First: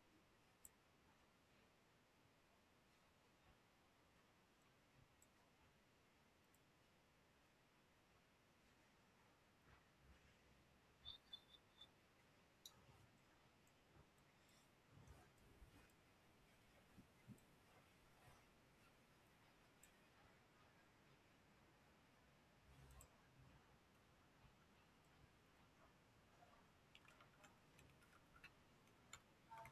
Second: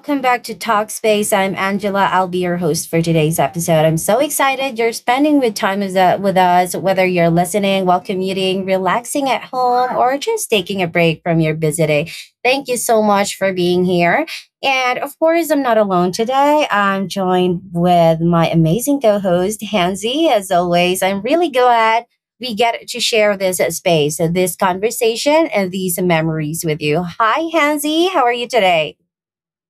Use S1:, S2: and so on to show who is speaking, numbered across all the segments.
S1: Welcome back to Talkspace. I'm Angela. I'll be your host for today's episode. I'm so excited you're spending with time with us, whether you're listening while commuting, relaxing at home, or just taking a break from your busy day. Thank you so much for being here. And of course, I'm not alone today. I'm joined with my amazing co host, Hansi. As always, I'm really glad we get to share this space, this conversation, and these memories with you. Hi, Hansi. How are you today?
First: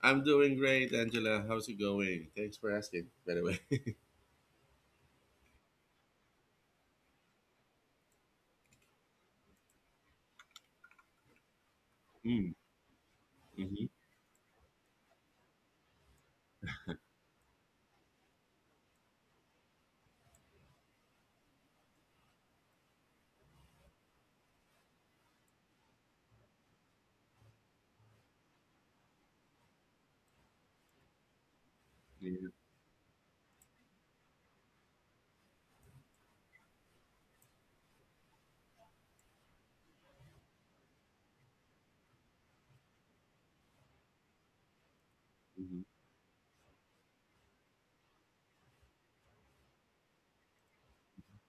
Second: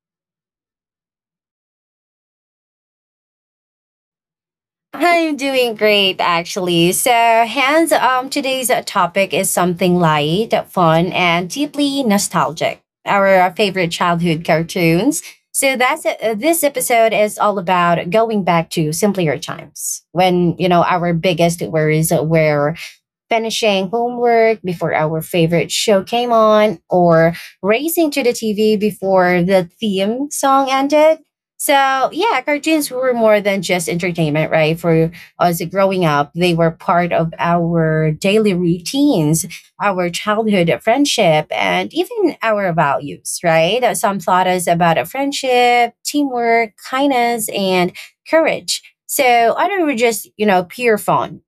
S2: I'm doing great, Angela. How's it going? Thanks for asking, by the way.
S1: I'm doing great, actually. So, Hans, today's topic is something light, fun, and deeply
S2: mm,
S1: nostalgic. Our
S2: mm-hmm,
S1: favorite childhood cartoons. So that's it. This episode is all about going back to simpler times when, you know, our biggest worries were finishing homework before our favorite show came on, or racing to the TV before the theme song ended. So,
S2: yeah,
S1: yeah, cartoons were more than just entertainment, right? For us growing up, they were part of our daily routines, our childhood friendship, and even our values, right? Some taught us about a
S2: hmm
S1: friendship, teamwork, kindness, and courage. So, others were just, you know, pure fun,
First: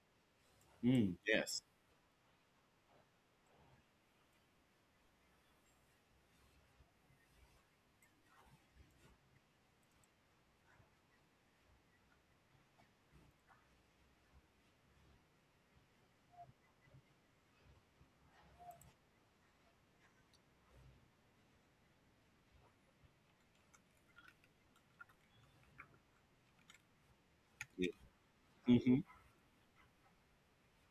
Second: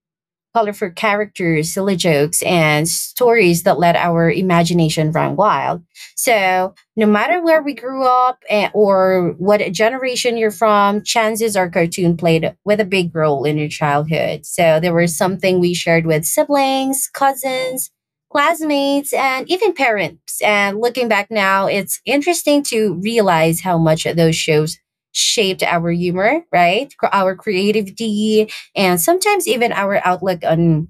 S1: colorful
S2: yes.
S1: characters, silly jokes, and stories that let our imagination run wild. So, no matter where we grew up or what generation you're from, chances are cartoon played with a big role in your childhood. So, there was something we shared with siblings, cousins, classmates, and even parents. And looking back now, it's interesting to realize how much those shows shaped our humor, right? Our
S2: Yeah.
S1: creativity and
S2: hmm
S1: sometimes even our outlook on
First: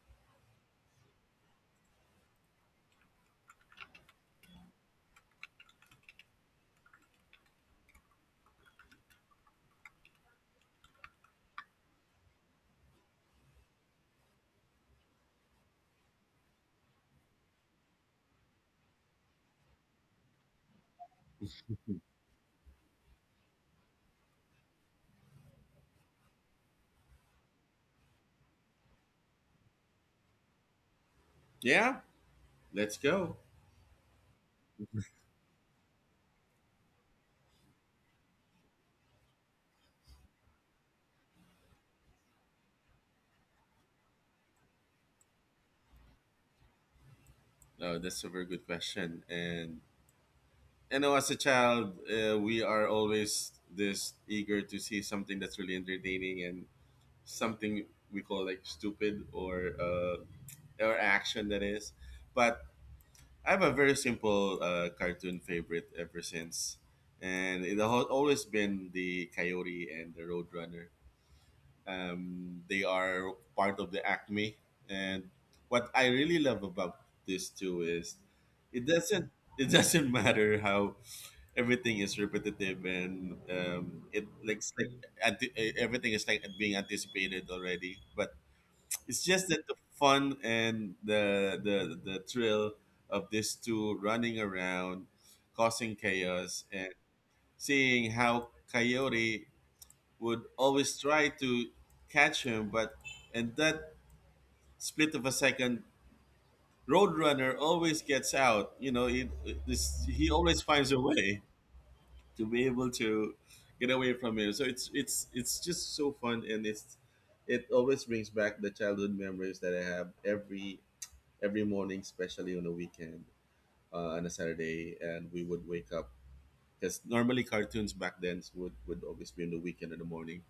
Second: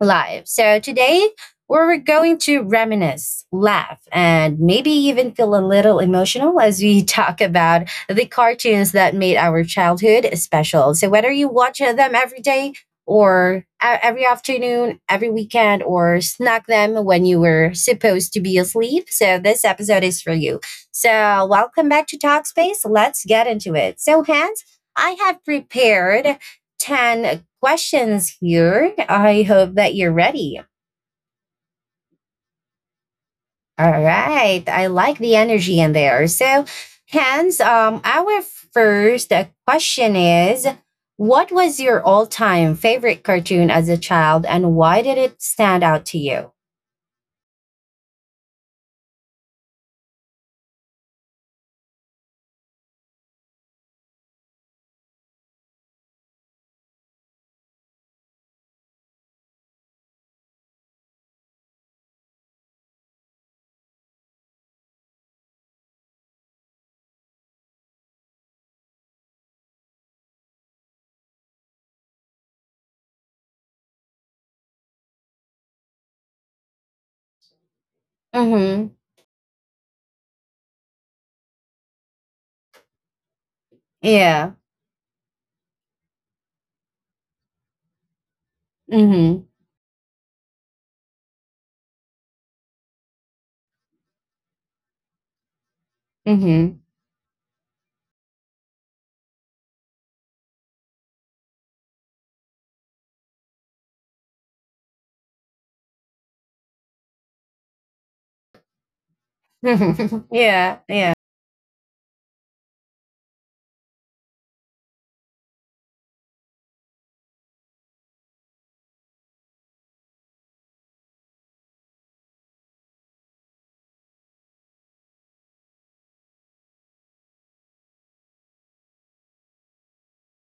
S1: life. So today, we're going to reminisce, laugh, and maybe even feel a little emotional as we talk about the cartoons that made our childhood special. So, whether you watch them every day or every afternoon, every weekend, or snack them when you were supposed to be asleep, so this episode is for you. So, welcome back to Talkspace. Let's get into it. So, Hans, I have prepared 10 questions here. I hope that you're ready.
S2: yeah, let's go.
S1: All right. I like the energy in there. So, hence, our first question is, what was your all time favorite cartoon as a child and why did it stand out to you?
S2: Oh, that's a very good question. And you know, as a child, we are always this eager to see something that's really entertaining and something we call like stupid or or action that is. But I have a very simple cartoon favorite ever since, and it has always been the Coyote and the Roadrunner. They are part of the Acme, and what I really love about this too is it
S1: Mm-hmm.
S2: doesn't it doesn't matter how everything is repetitive and it
S1: Yeah.
S2: like, it's like everything is like being anticipated already, but it's
S1: Mm-hmm.
S2: just that the fun and the thrill of these two running around, causing chaos,
S1: Mm-hmm.
S2: and seeing how Coyote would always try to catch him, but in that split of a second, Roadrunner always gets out. You know, he always
S1: Yeah.
S2: finds a
S1: Yeah.
S2: way to be able to get away from him. So it's just so fun, and it's it always brings back the childhood memories that I have every morning, especially on the weekend, on a Saturday, and we would wake up because normally cartoons back then would always be in the weekend in the morning.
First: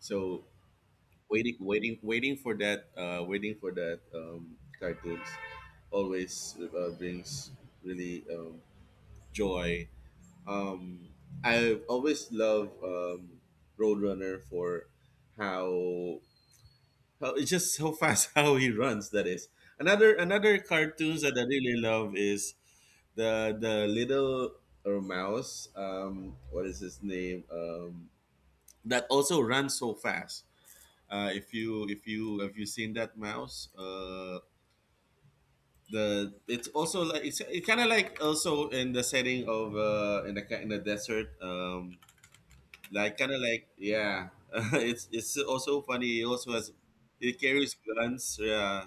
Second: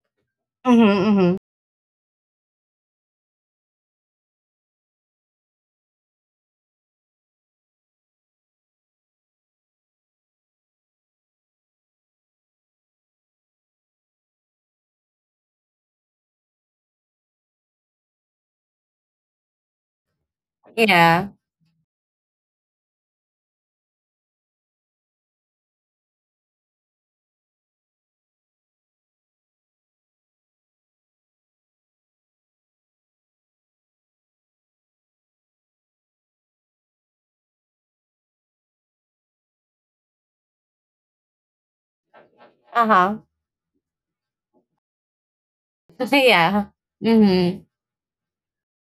S2: So
S1: Mm-hmm.
S2: waiting for that cartoons always brings really joy. Um, I've always loved Roadrunner for how well, it's just so fast how he runs. That is another
S1: Mm-hmm.
S2: cartoons
S1: Yeah.
S2: that I really love is the little or mouse. What is his name? That also runs so fast. If you have you seen that mouse? The it's also like it's it kind of like also in the setting of in the in the desert.
S1: Uh-huh.
S2: Like kind of like yeah, it's also funny. It also
S1: Yeah.
S2: has it
S1: Mm-hmm.
S2: carries guns. Yeah.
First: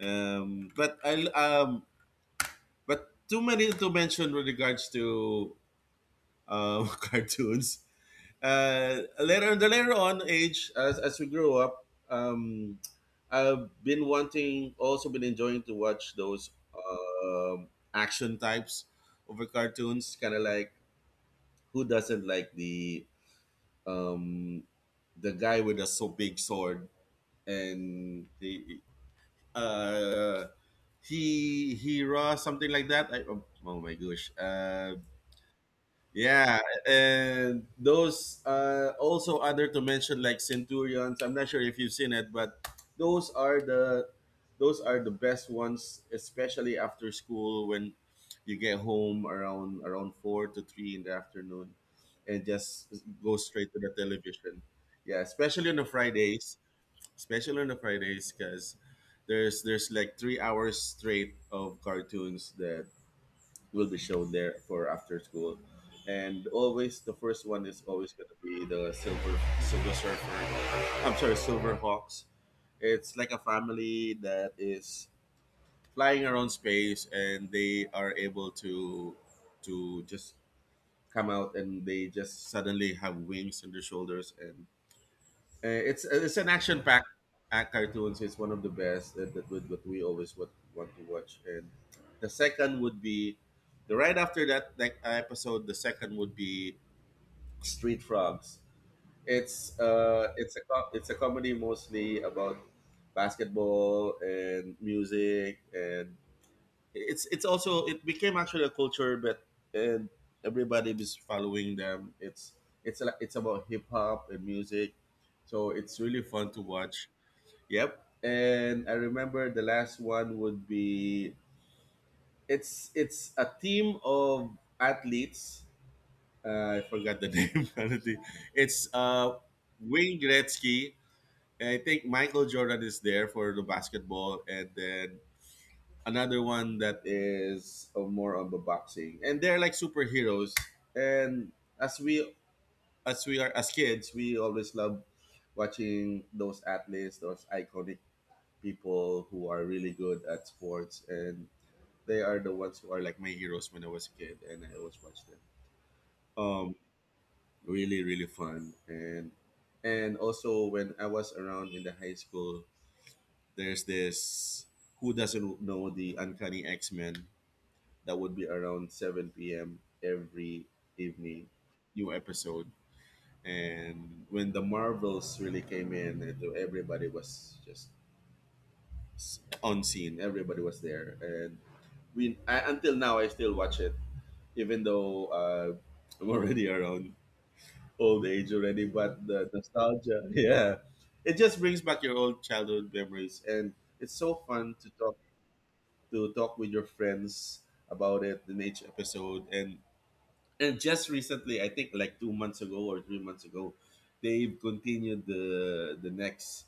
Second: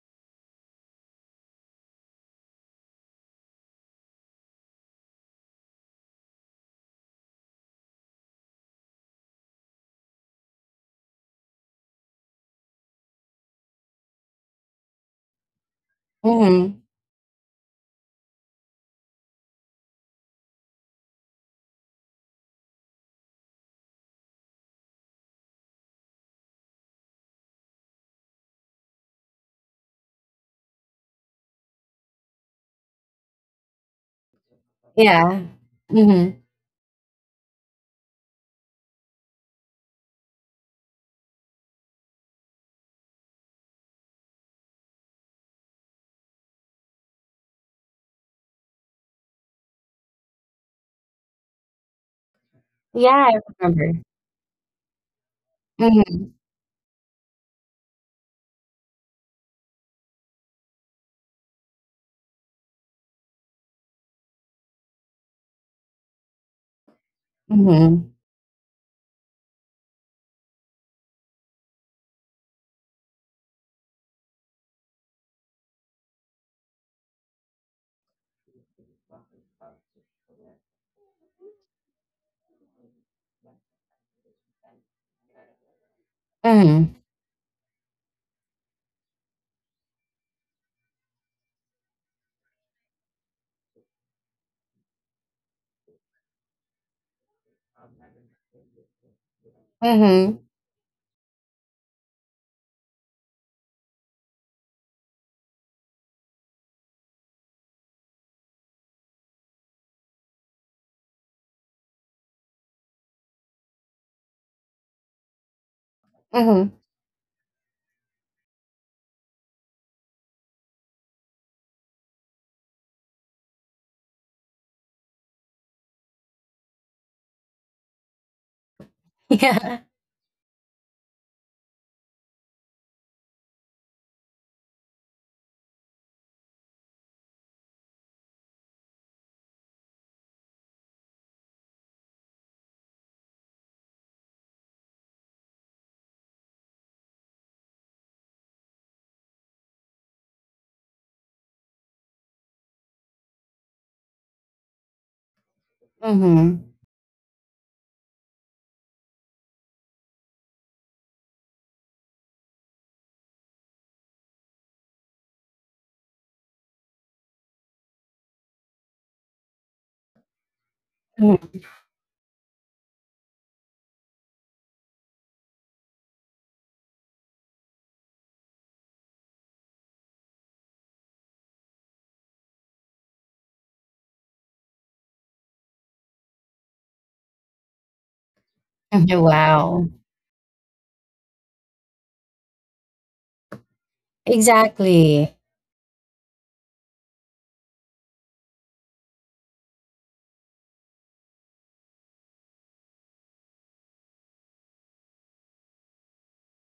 S2: But I, but too many to mention with regards to cartoons. Later on age as we grew up, I've been wanting also been enjoying to watch those
S1: Mm-hmm.
S2: um action types over cartoons. Kind of like who doesn't like um, the guy with a so big sword and the uh, he raw something like that I, oh, oh my gosh.
S1: Yeah. Mm-hmm.
S2: Yeah, and those also other to mention like centurions. I'm not sure if you've seen it, but those are the those are the best ones, especially after school when you get home around four to three in the afternoon and just
S1: Yeah,
S2: go
S1: I
S2: straight to the
S1: remember.
S2: television, yeah, especially on the
S1: Mhm,
S2: fridays especially on the Fridays, because there's like 3 hours straight of cartoons that will be shown there for after school, and always the first one is always
S1: mhm,
S2: gonna be the Silver Surfer. I'm sorry, Silver Hawks. It's like a family that is flying around space, and they are able to just come out, and they just suddenly have wings on their shoulders, and it's an action
S1: mhm,
S2: packed cartoons. It's one of the best that, that would what we always would want to watch. And the second would be the right after that like episode. The second would be Street Frogs.
S1: mhm,
S2: It's a it's a comedy mostly about basketball and music, and it's also it became actually a culture, but and everybody is following them. It's like it's about hip-hop and music, so it's really fun to
S1: mhm.
S2: watch. Yep, and I remember the last one would be it's a team of athletes. Uh, I forgot the name honestly. It's
S1: Yeah.
S2: Wayne Gretzky, I think. Michael Jordan is there for the basketball, and then another one that is more on the boxing, and they're like superheroes, and as we as we are as kids, we always love watching those athletes, those iconic people who are really good at sports, and they are the ones who are like my heroes when I was a kid, and I always watched them.
S1: Mhm,
S2: Um, really really fun. And also when I was around in the high school, there's this, who doesn't know the Uncanny X-Men, that would be around 7 p.m. every evening,
S1: mhm,
S2: new episode. And when the Marvels really came in, and everybody was just on scene. Everybody was there, and until now I still watch it, even though I'm already around old age already.
S1: mhm,
S2: But the
S1: wow.
S2: nostalgia, yeah, it just brings back your old childhood memories, and it's so fun
S1: Exactly.
S2: to talk with your friends about it in each episode. And just recently, I think like 2 months ago or 3 months ago, they've continued the next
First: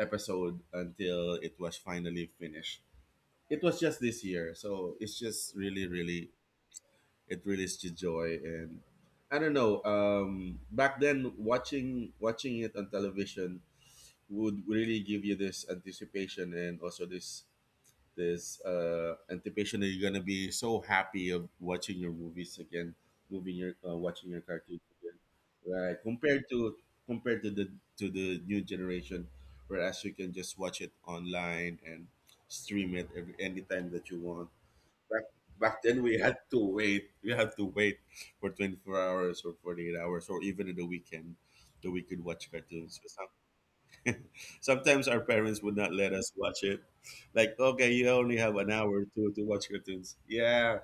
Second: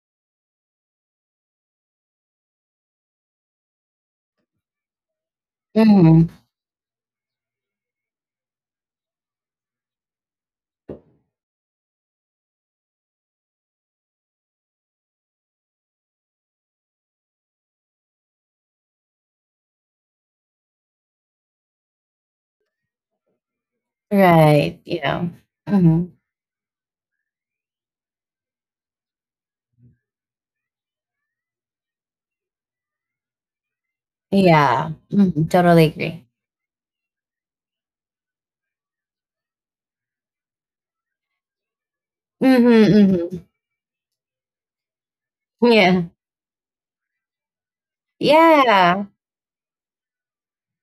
S2: episode until it was finally finished. It was just this year, so it's just really,
S1: Mhm.
S2: really it really is a joy. And I don't know. Back then, watching it on television would really give you this anticipation and also this anticipation that you're gonna be so happy of watching your movies again, moving your watching your
S1: Right,
S2: cartoons again,
S1: yeah. Know.
S2: right?
S1: Mhm.
S2: Compared to compared to the new generation, whereas you can just watch it online and stream it every anytime that you want.
S1: Yeah.
S2: Back
S1: Mhm,
S2: Back
S1: totally
S2: then we
S1: agree.
S2: had to wait. We had to wait for 24 hours or 48 hours or even in the weekend that we could watch
S1: Mhm,
S2: cartoons.
S1: mhm.
S2: Sometimes our parents would not
S1: Yeah.
S2: let us watch it. Like, okay, you only have an hour
S1: Yeah.
S2: to watch cartoons. Yeah.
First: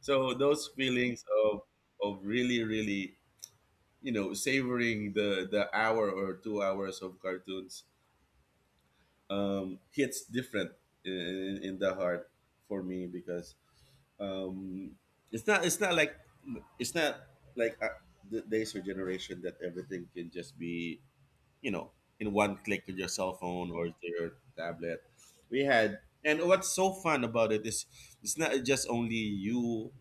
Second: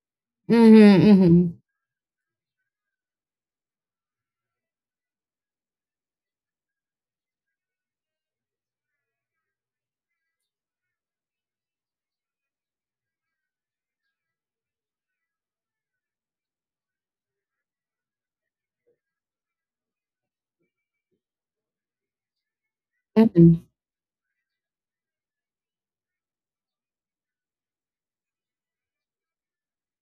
S2: So those
S1: Mhm,
S2: feelings
S1: mhm.
S2: of really, really, savoring the hour or 2 hours of cartoons hits different in the heart for me because um, it's not it's not like it's not like the days or generation that everything can just be you know in one click with your cell
S1: Mhm,
S2: phone or to your tablet. We had and what's so fun about it is it's not just only you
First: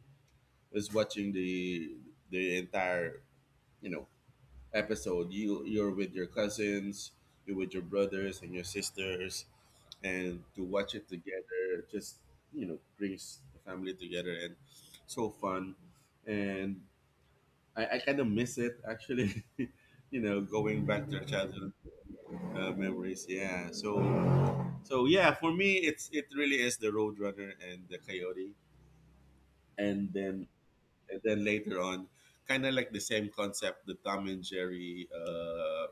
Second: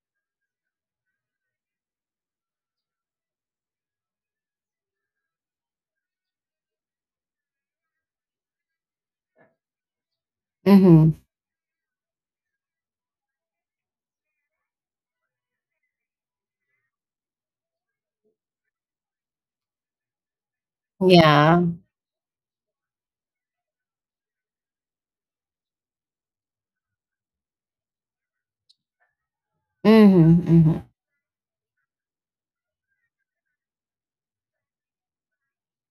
S2: is watching the entire you know episode. You you're with your cousins, you're with your brothers and your sisters, and to watch it
S1: mhm.
S2: together just you know brings the family together and so fun. And I kind of miss it actually. You know, going back to our
S1: Yeah.
S2: childhood memories, yeah. So yeah, for me, it's it really is the Roadrunner and the Coyote, and
S1: Mhm,
S2: then
S1: mhm.
S2: and then later on, kind of like the same concept, the Tom and Jerry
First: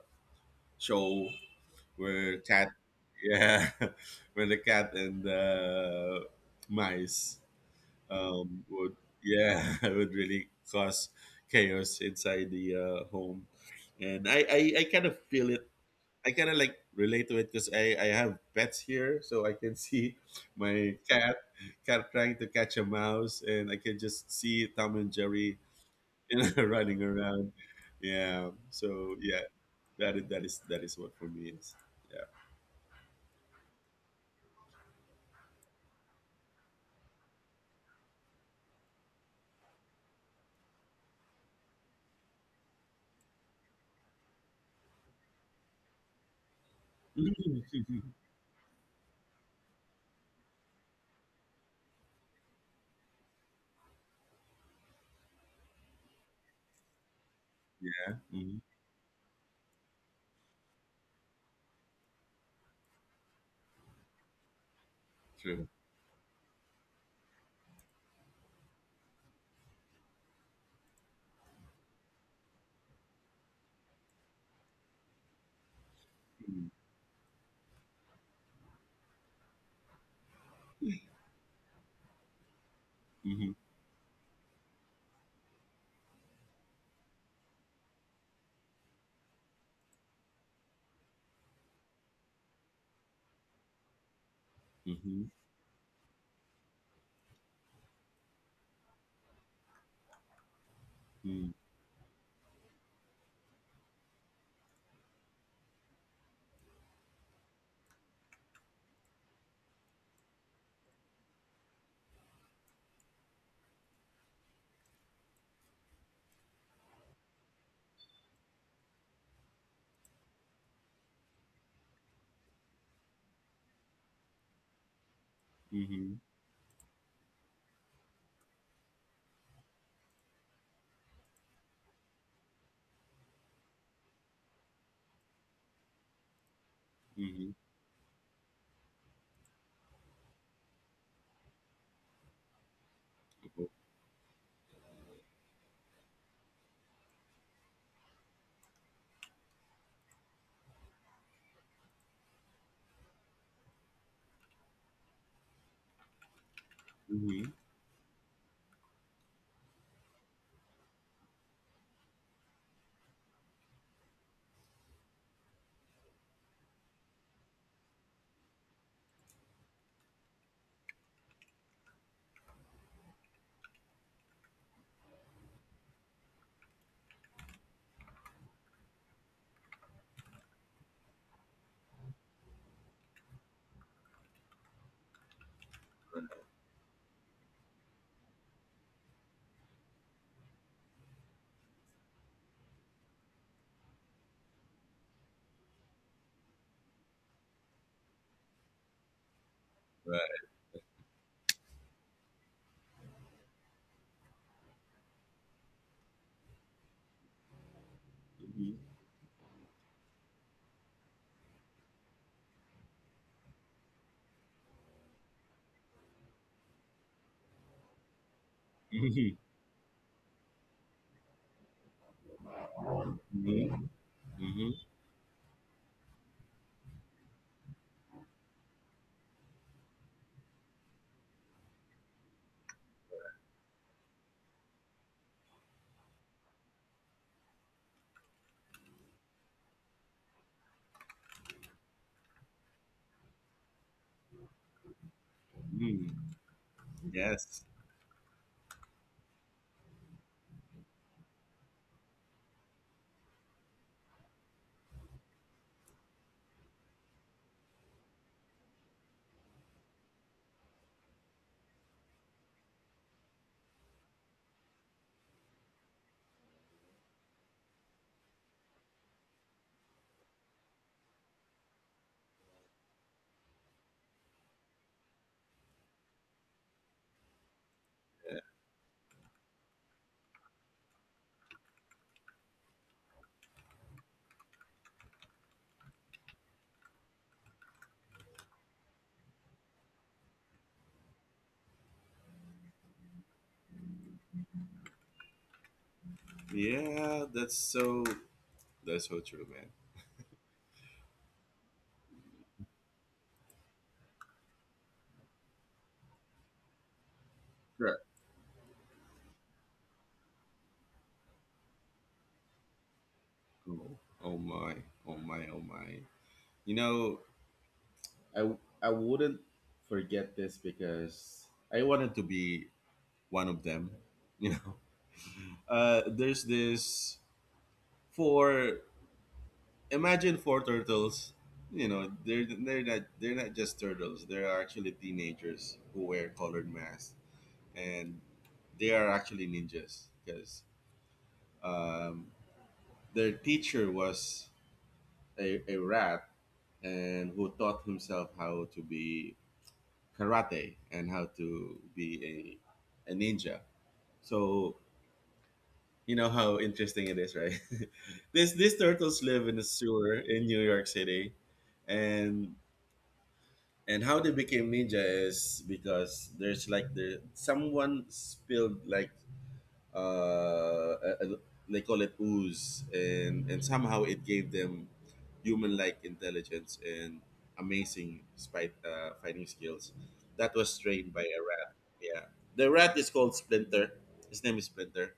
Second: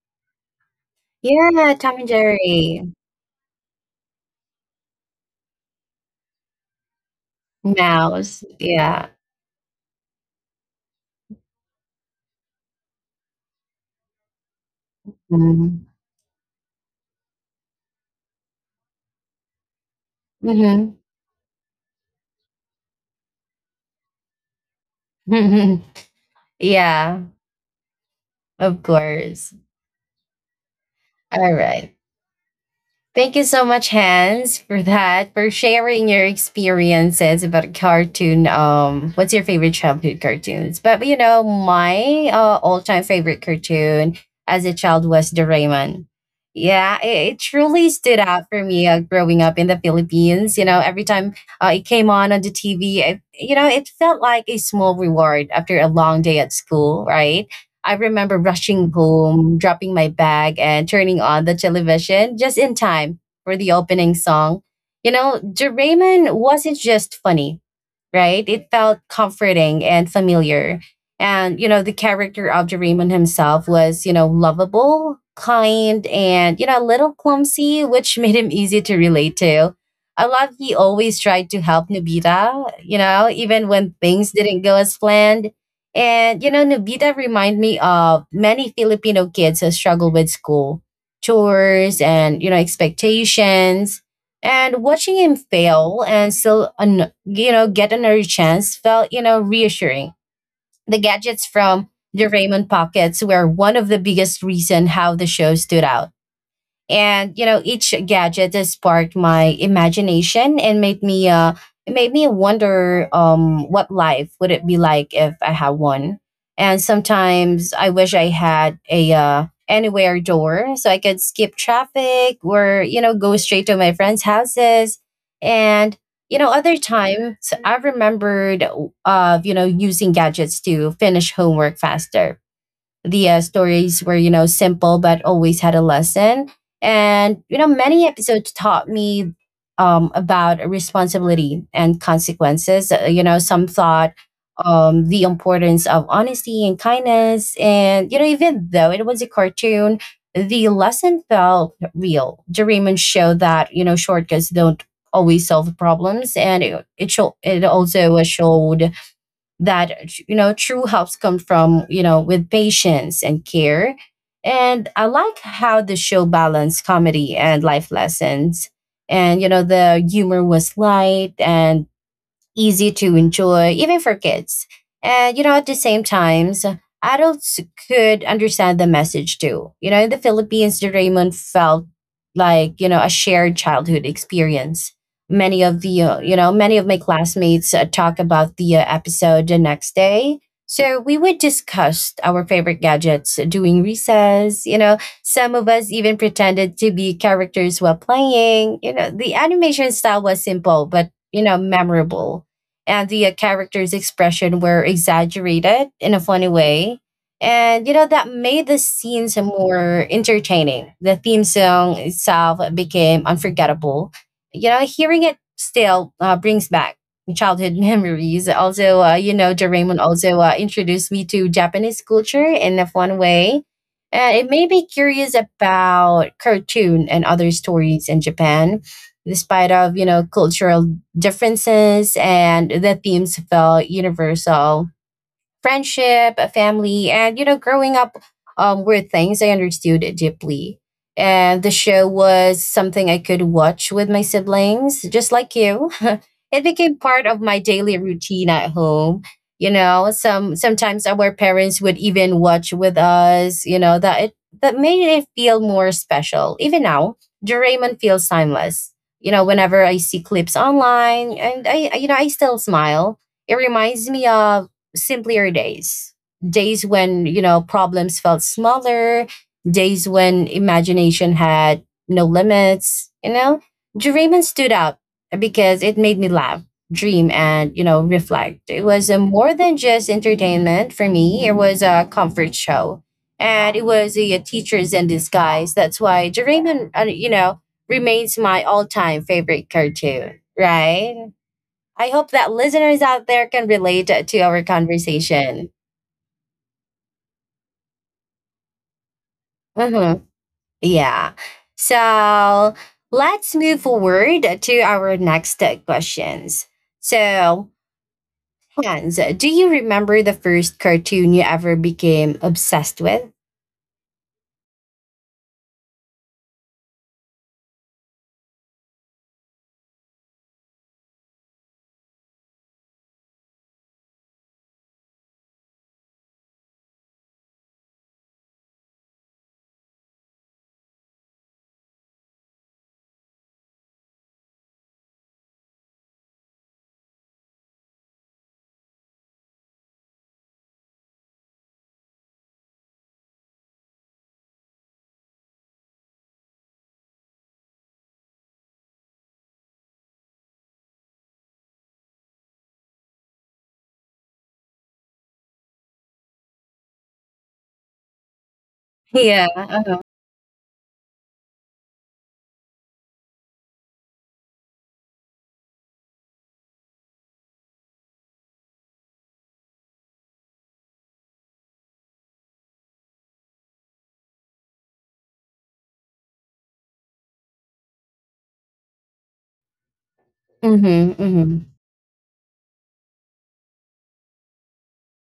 S2: show
S1: Yeah, Tom and
S2: where cat,
S1: Jerry.
S2: yeah, where the cat and the mice,
S1: Mouse.
S2: would
S1: Yeah.
S2: yeah would really cause chaos inside the home. And I kind of feel it.
S1: Mhm.
S2: I kind of like relate to it because I have pets here, so I can see
S1: Mhm.
S2: my cat trying to catch a mouse, and I can just see Tom and Jerry you know, running
S1: Yeah,
S2: around. Yeah,
S1: of
S2: so yeah,
S1: course.
S2: that is what for me
S1: All
S2: is.
S1: right.
S2: Yeah,
S1: Thank you so much, Hans, for that, for sharing your experiences about cartoon. What's your favorite childhood cartoons? But you know, my all-time favorite cartoon as a child was Doraemon. Yeah, it
S2: mhm.
S1: truly stood out for me growing up in the Philippines. You know, every time it came on the TV, you know, it felt like a small reward after a long day at school, right? I
S2: Yeah,
S1: remember rushing home, dropping my bag, and turning on the television just in time for the opening song. You know,
S2: true.
S1: Doraemon wasn't just funny, right? It felt comforting and familiar. And, you know, the character of Doraemon himself was, you know, lovable, kind, and, you
S2: Mm-hmm.
S1: know, a little clumsy, which made him easy to relate to. I love he always tried to help Nobita, you know,
S2: Mm-hmm.
S1: even when things didn't go as planned. And, you know, Nobita remind me of many Filipino kids who struggle with school, chores, and, you know, expectations. And watching
S2: Mm-hmm.
S1: him fail and still, you know, get another chance felt, you know, reassuring. The gadgets from the Raymond pockets were one of the biggest reason how the show stood out, and you know each gadget has sparked my imagination and made me it made me wonder what life would it be like if I had one, and sometimes I wish I had a anywhere door so I could skip traffic or, you know, go straight to my friends houses. And,
S2: Mm-hmm.
S1: you know, other times I remembered, you know, using gadgets to finish homework faster. The stories were, you know, simple but always had a lesson. And,
S2: Mm-hmm.
S1: you know, many episodes taught me about responsibility and consequences. You know,
S2: Mm-hmm.
S1: some thought the importance of honesty and kindness. And, you know, even though it was a cartoon, the lesson felt real. Doraemon showed that, you know, shortcuts don't always solve problems. And it also showed that, you know, true helps come from, you know, with patience and care. And I like how the show balanced comedy and life lessons. And you know the humor was light and easy to enjoy, even for kids. And, you know, at the same times, adults could understand the message too. You know, in the Philippines, the Raymond felt like, you know, a shared childhood experience. Many of the, you know, many of my classmates talk about the episode the next day. So we would discuss our favorite gadgets during recess, you know, some of us even pretended to be characters while playing. You know, the animation style
S2: Right.
S1: was simple, but, you know, memorable, and the character's expression were exaggerated in a funny way. And you know that made the
S2: Mm-hmm.
S1: scenes more entertaining. The theme song itself became unforgettable. You know, hearing it still brings back childhood memories. Also, you
S2: Mm-hmm.
S1: know, Doraemon also introduced me to Japanese culture in a fun way.
S2: Mm-hmm.
S1: And it made
S2: Mm-hmm.
S1: me curious about cartoon and other stories in Japan, despite of, you know, cultural differences. And the themes felt universal: friendship, a family, and, you know, growing up were things I understood deeply. And the show was something I could watch with my siblings, just like you.
S2: Mm-hmm.
S1: It became part of my
S2: Yes.
S1: daily routine at home. You know, some sometimes our parents would even watch with us. You know that it that made it feel more special. Even now, Doraemon feels timeless. You know, whenever I see clips online, and you know I still smile, it reminds me of simpler days. Days when, you know, problems felt smaller, days when imagination had no limits, you know? Dreamin' stood out because it made me laugh, dream, and, you know, reflect. It was a more than just entertainment for me, it was a comfort show. And it was a teacher's in disguise. That's why Doraemon, you know, remains my all-time favorite cartoon, right? I hope that listeners out there can relate to our conversation.
S2: Yeah, yeah, that's so that's so true, man.
S1: Mhm. Yeah. So let's move forward to our next questions. So,
S2: Right.
S1: Hans, do you remember the first cartoon you ever became obsessed with?
S2: Oh, oh my, oh my. You know, I I wouldn't forget this because I wanted to be one of them. You know, there's this four. Imagine four turtles. You know, they're not just turtles. They are actually teenagers who wear colored masks, and they are actually ninjas because um, their teacher was a rat and who taught himself how to be karate and how to be a ninja. So you know how interesting it is, right? this These turtles
S1: Yeah,
S2: live in a
S1: uh-huh.
S2: sewer in New York City, and and how they became ninja is because there's like the someone spilled like uh, uh, they call it ooze, and somehow it gave them human-like intelligence and amazing fighting skills. That was
S1: Mhm,
S2: trained by a
S1: mhm.
S2: rat. Yeah, the rat is called Splinter. His name is Splinter.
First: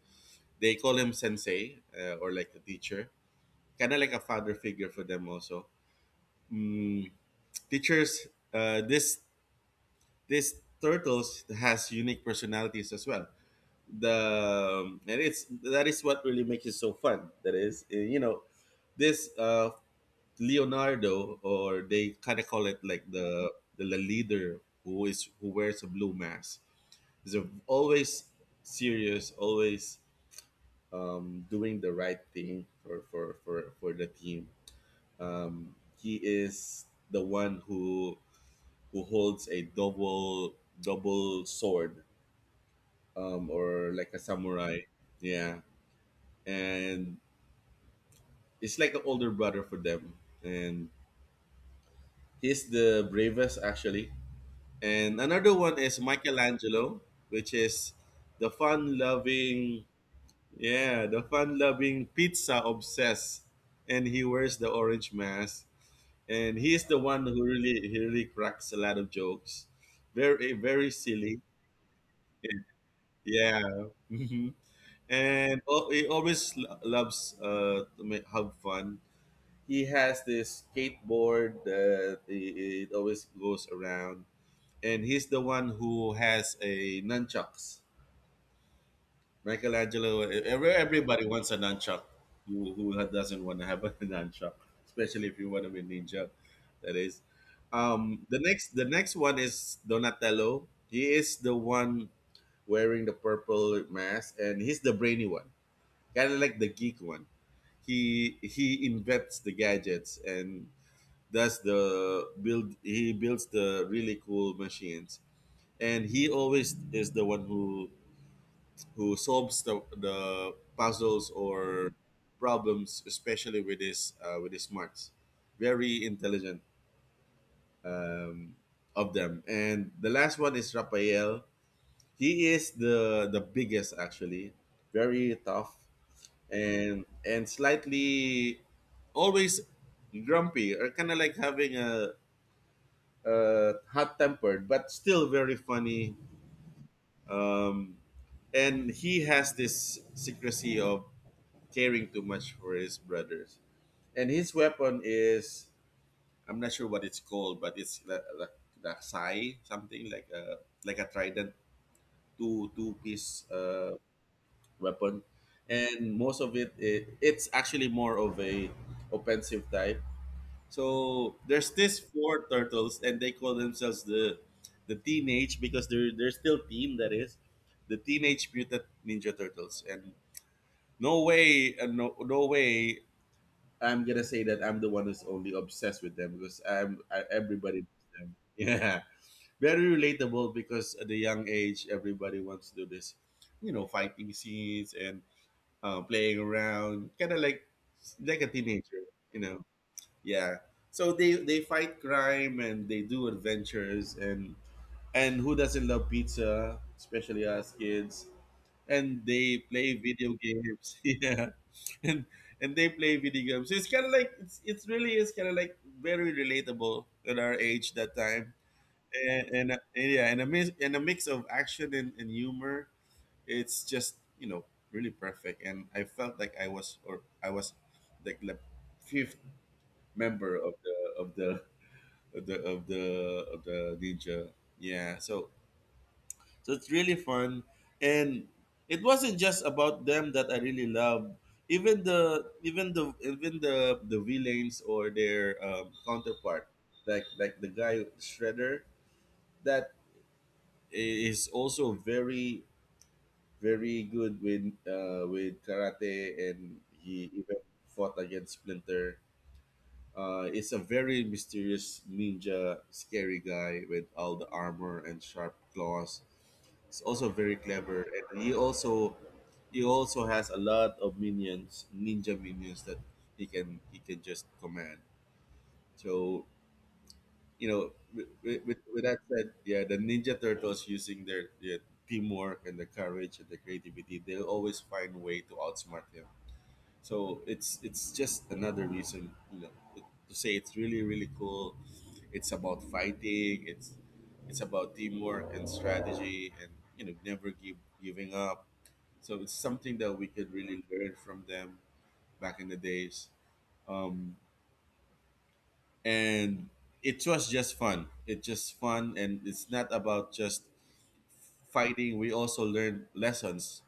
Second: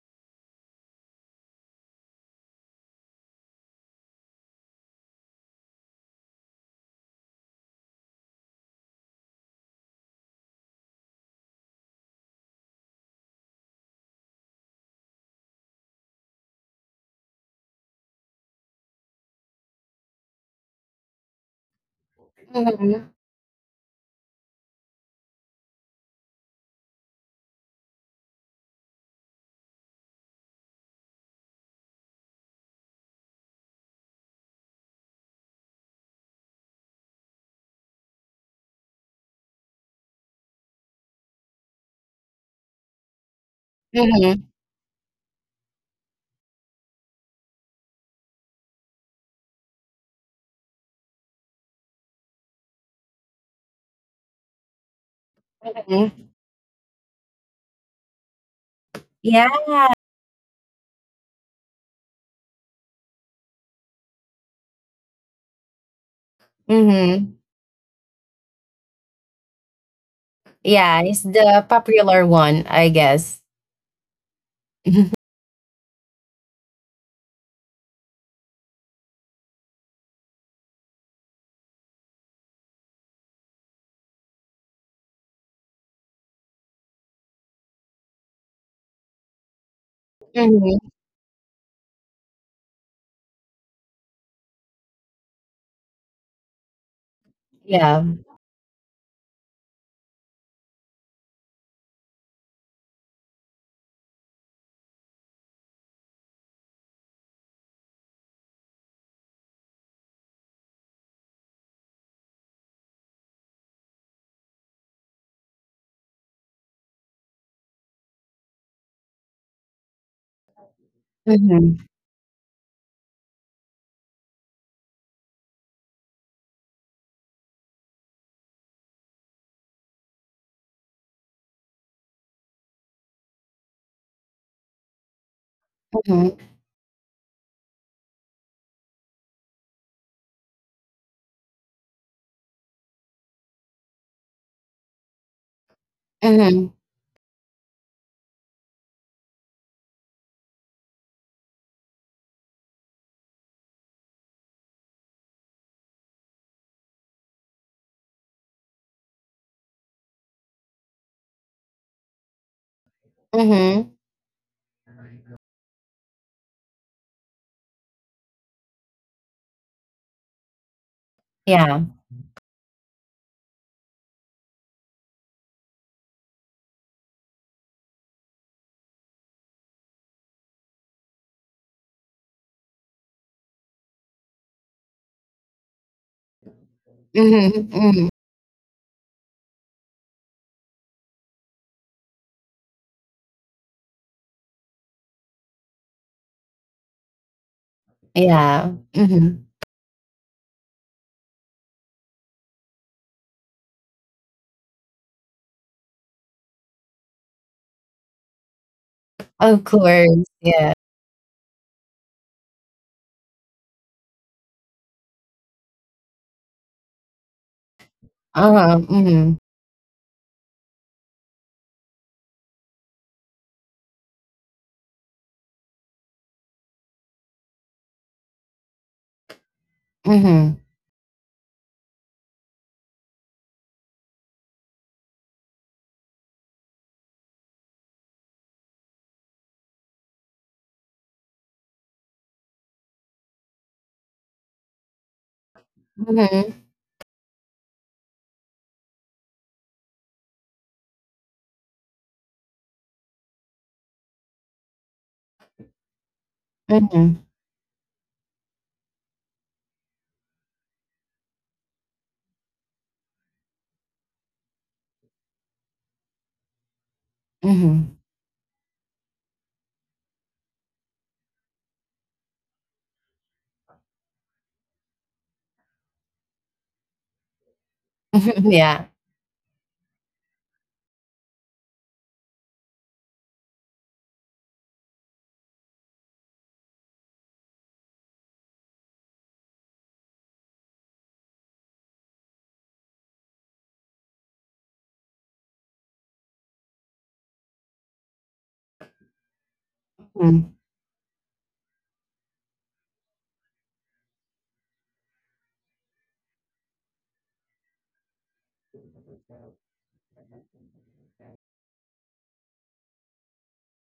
S2: They call him Sensei or like the teacher, kind of like a father figure for them also. Mm, teachers, uh, this this turtles has unique personalities as well. The and it's that is what really makes it so fun. That is you know, this Leonardo, or they kind of call it like
S1: Mhm,
S2: the leader, who is who wears a blue mask, is always serious, always doing the right thing for the team. Um, he is the one who holds a double sword, um, or like a
S1: mhm,
S2: samurai, yeah. And he's like an older brother for them, and he's the bravest actually. And another one is
S1: mhm.
S2: Michelangelo, which is the
S1: Yeah?
S2: fun-loving, yeah, the fun-loving pizza obsessed, and he wears the orange mask. And he's the one
S1: Mhm.
S2: who really, he really cracks a lot of jokes, very, very
S1: Yeah, it's
S2: silly.
S1: the popular one, I guess.
S2: Yeah. hmm. He always loves to have fun. He has this skateboard that it always goes around, and he's the one who has a nunchucks. Michelangelo,
S1: Mhm.
S2: everybody wants a nunchuck. Who doesn't want to have a nunchuck, especially if you want to be ninja, that is.
S1: Yeah.
S2: The next one is Donatello. He is the one wearing the purple mask, and he's the brainy one, kind of like the geek one. He invents the gadgets, and that's the build he builds the really cool machines. And he always is the one who solves the puzzles
S1: Mhm,
S2: or problems, especially with his smarts. Very intelligent. um, of them, and the last one is Raphael. He is the biggest actually, very tough,
S1: mhm,
S2: and slightly always grumpy, or kind of like having a hot tempered, but still very funny.
S1: mhm,
S2: Um, and he has this secrecy of caring too much for his brothers. And his weapon is, I'm not sure what it's called, but it's like the sai, something like a trident, two piece
S1: mhm.
S2: weapon. And most of it, it's actually more of a offensive type. So there's
S1: Yeah.
S2: this four turtles, and they call themselves the teenage because they're still teen. That is the teenage mutant ninja turtles. And no way, and no way, I'm gonna say that I'm the one who's only obsessed with them, because
S1: Mhm,
S2: everybody loves
S1: mhm.
S2: them. Yeah, very relatable, because at the young age, everybody wants to do this, you know, fighting scenes and playing around, kind of like a
S1: Yeah.
S2: teenager, you
S1: Mhm.
S2: know. Yeah. So they fight crime and they do adventures, and who doesn't love pizza, especially us kids? And they
S1: Of
S2: play
S1: course,
S2: video
S1: yeah.
S2: games. Yeah. And and they play video games. So it's kind of like it's really is kind of like very relatable at our age that time.
S1: Uh-huh, mhm,
S2: And yeah, and a mix of action and humor. It's just, you know, really perfect. And I felt like I was like the fifth member
S1: mhm,
S2: of the of the of the of the of the ninja. Yeah, so so it's really fun, and it wasn't just about them that I really love. Even the villains or their
S1: mhm,
S2: counterpart, like the guy Shredder, that is also very very good with karate, and
S1: mhm,
S2: he even fought against Splinter. Is a very mysterious ninja, scary guy with all the armor and sharp claws. He's also very
S1: mhm.
S2: clever, and he also has a lot of minions, ninja minions that he can just command. So you know,
S1: Yeah.
S2: with that said, yeah, the Ninja Turtles using their teamwork and the courage and the creativity, they'll always find a way to outsmart him. So it's just another reason, you know, to say it's really really cool. It's about fighting. It's about teamwork and strategy, and you know, never give giving up. So it's something that we could
S1: Mhm,
S2: really learn from them back in the days. Um, and it was just fun. It's just fun, and it's not about just fighting. We also learned lessons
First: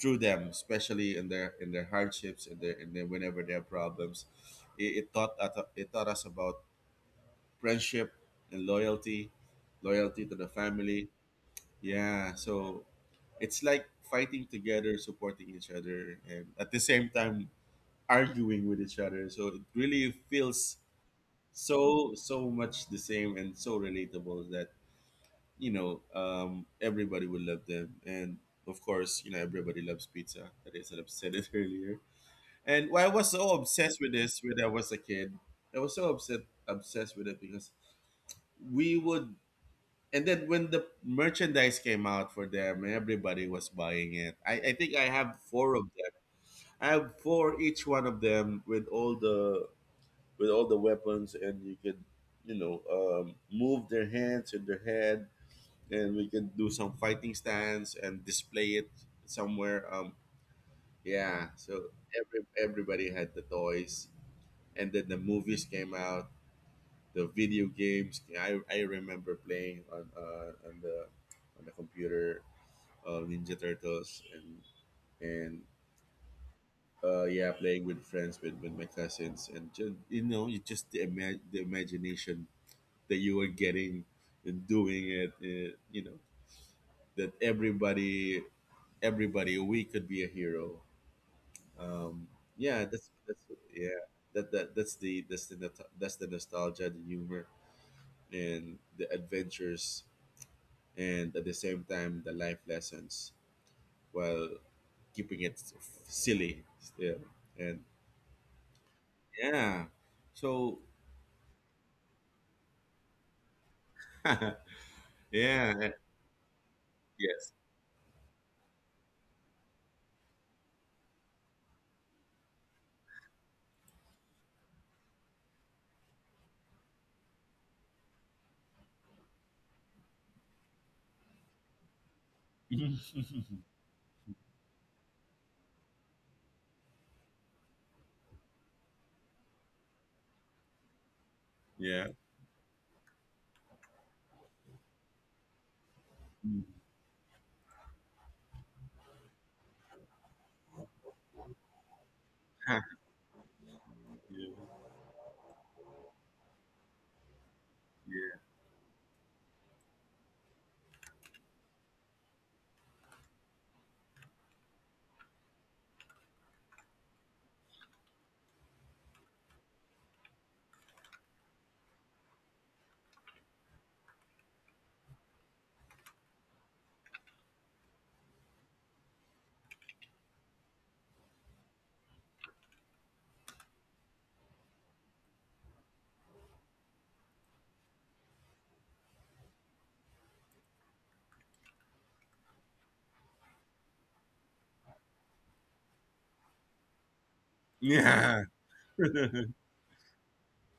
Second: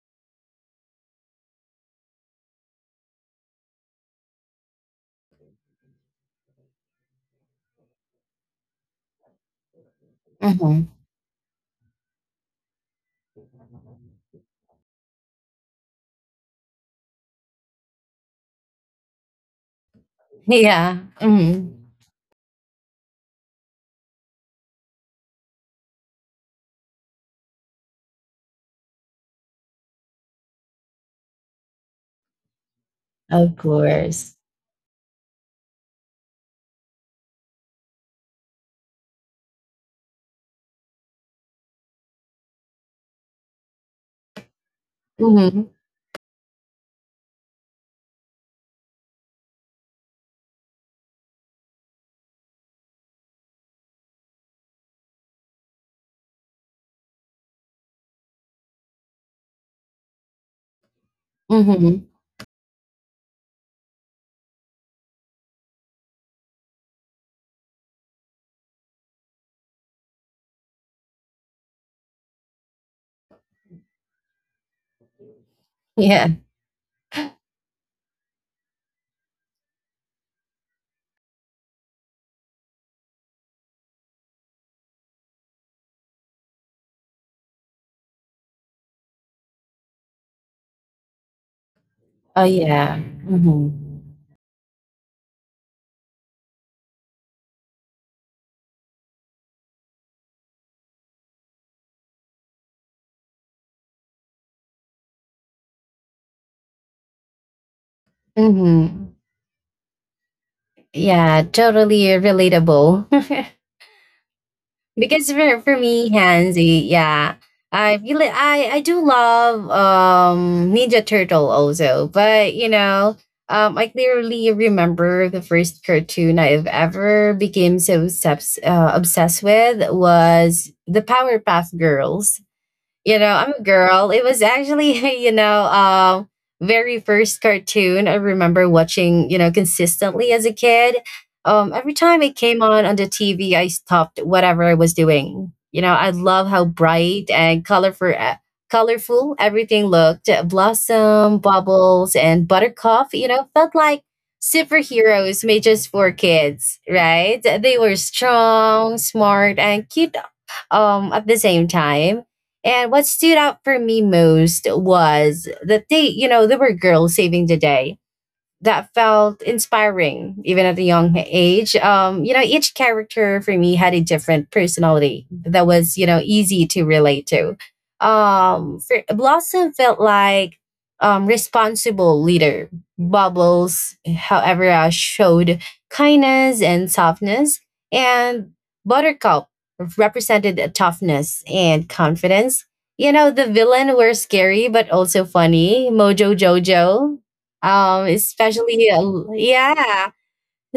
S2: through them, especially in their hardships, in their whenever they have problems. It taught us- it taught us about friendship and loyalty, loyalty to the
S1: mhm.
S2: family. Yeah, so it's like fighting together, supporting each other, and at the same time arguing with each other. So it really feels
S1: Yeah. Mhm.
S2: so so much the same and so relatable that you know everybody will love them and. Of course, you know everybody loves pizza. That is, I've said it earlier. And well, I was so
S1: Of
S2: obsessed with
S1: course.
S2: this when I was a kid, I was so upset obsessed with it because we would. And then when the merchandise came out for them, everybody was buying it. I think I have
S1: Mhm,
S2: four of them. I have four each one of them with all the weapons, and you could you know move their hands and their head, and we could do some fighting stance and display it somewhere. Yeah, so
S1: mhm.
S2: everybody had the toys, and then the movies came out, the video games. I remember playing on the computer, ninja turtles, and and
S1: Yeah.
S2: yeah, playing with friends with my cousins, and just you know you just the imagination that you were getting, and doing it you know, that everybody we could be a hero. um,
S1: Oh
S2: yeah,
S1: yeah.
S2: that's
S1: Hmm.
S2: yeah, that's the not- that's the nostalgia, the humor and the adventures, and at the same time the life lessons while keeping it silly still, and
S1: Hmm.
S2: yeah so.
S1: Yeah, totally relatable. Because for
S2: Yeah.
S1: me, Hansi, yeah.
S2: Yes.
S1: I really I do love Ninja Turtle also, but you know, I clearly remember the first cartoon I've ever became so obsessed with was the Powerpuff Girls. You know, I'm a girl. It was actually, you know, very first cartoon I remember watching, you know, consistently as a kid. Every
S2: Yeah.
S1: time it came on the TV, I stopped whatever I was doing. You know, I love
S2: Mm.
S1: how bright and colorful everything looked. Blossom, bubbles, and buttercup. You know, felt like
S2: Yeah.
S1: superheroes made just for kids, right? They were strong, smart, and cute at the same time. And what stood out for me most was that they, they were girls saving the day. That felt inspiring even at a young age. Each character for me had a different personality that was, easy to relate to. Blossom felt like responsible leader. Bubbles, however, showed kindness and softness, and buttercup represented a toughness and confidence. The villain were scary but also funny. Mojo jojo,
S2: Yeah.
S1: especially, yeah,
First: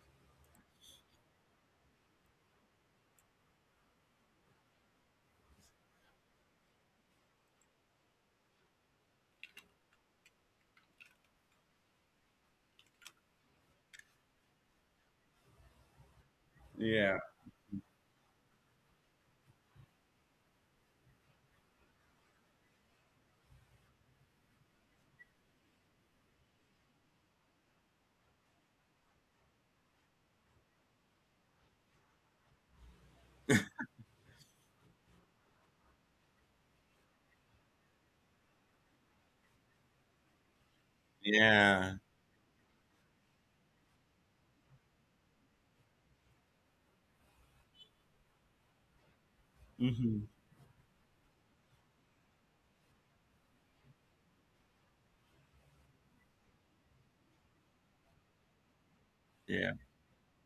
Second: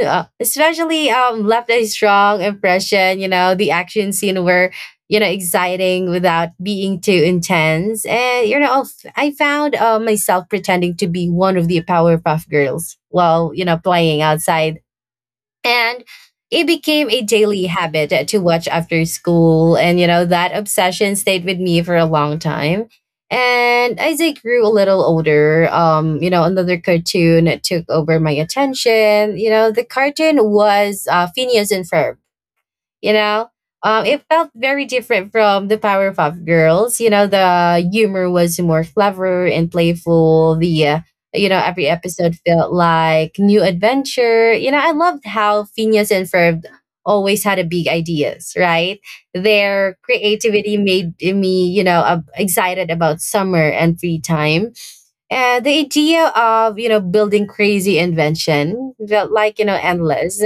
S1: especially left a strong impression. The action scene were, exciting without being too intense. And I found, myself pretending to be one of the powerpuff girls while, playing outside. And it became
S2: Yeah.
S1: a daily habit, to watch after school. And that obsession stayed with me for a long time. And as I grew a little older, another cartoon took over my attention. The cartoon was, Phineas and Ferb. you know it felt very different from the Powerpuff Girls. The humor was more clever and playful. The Every
S2: Yeah.
S1: episode felt like new adventure. I loved how Phineas and Ferb always had a big ideas, right? Their
S2: Hmm.
S1: creativity made me, excited about summer and free time. And the idea of, building crazy invention felt like,
S2: Yeah.
S1: endless.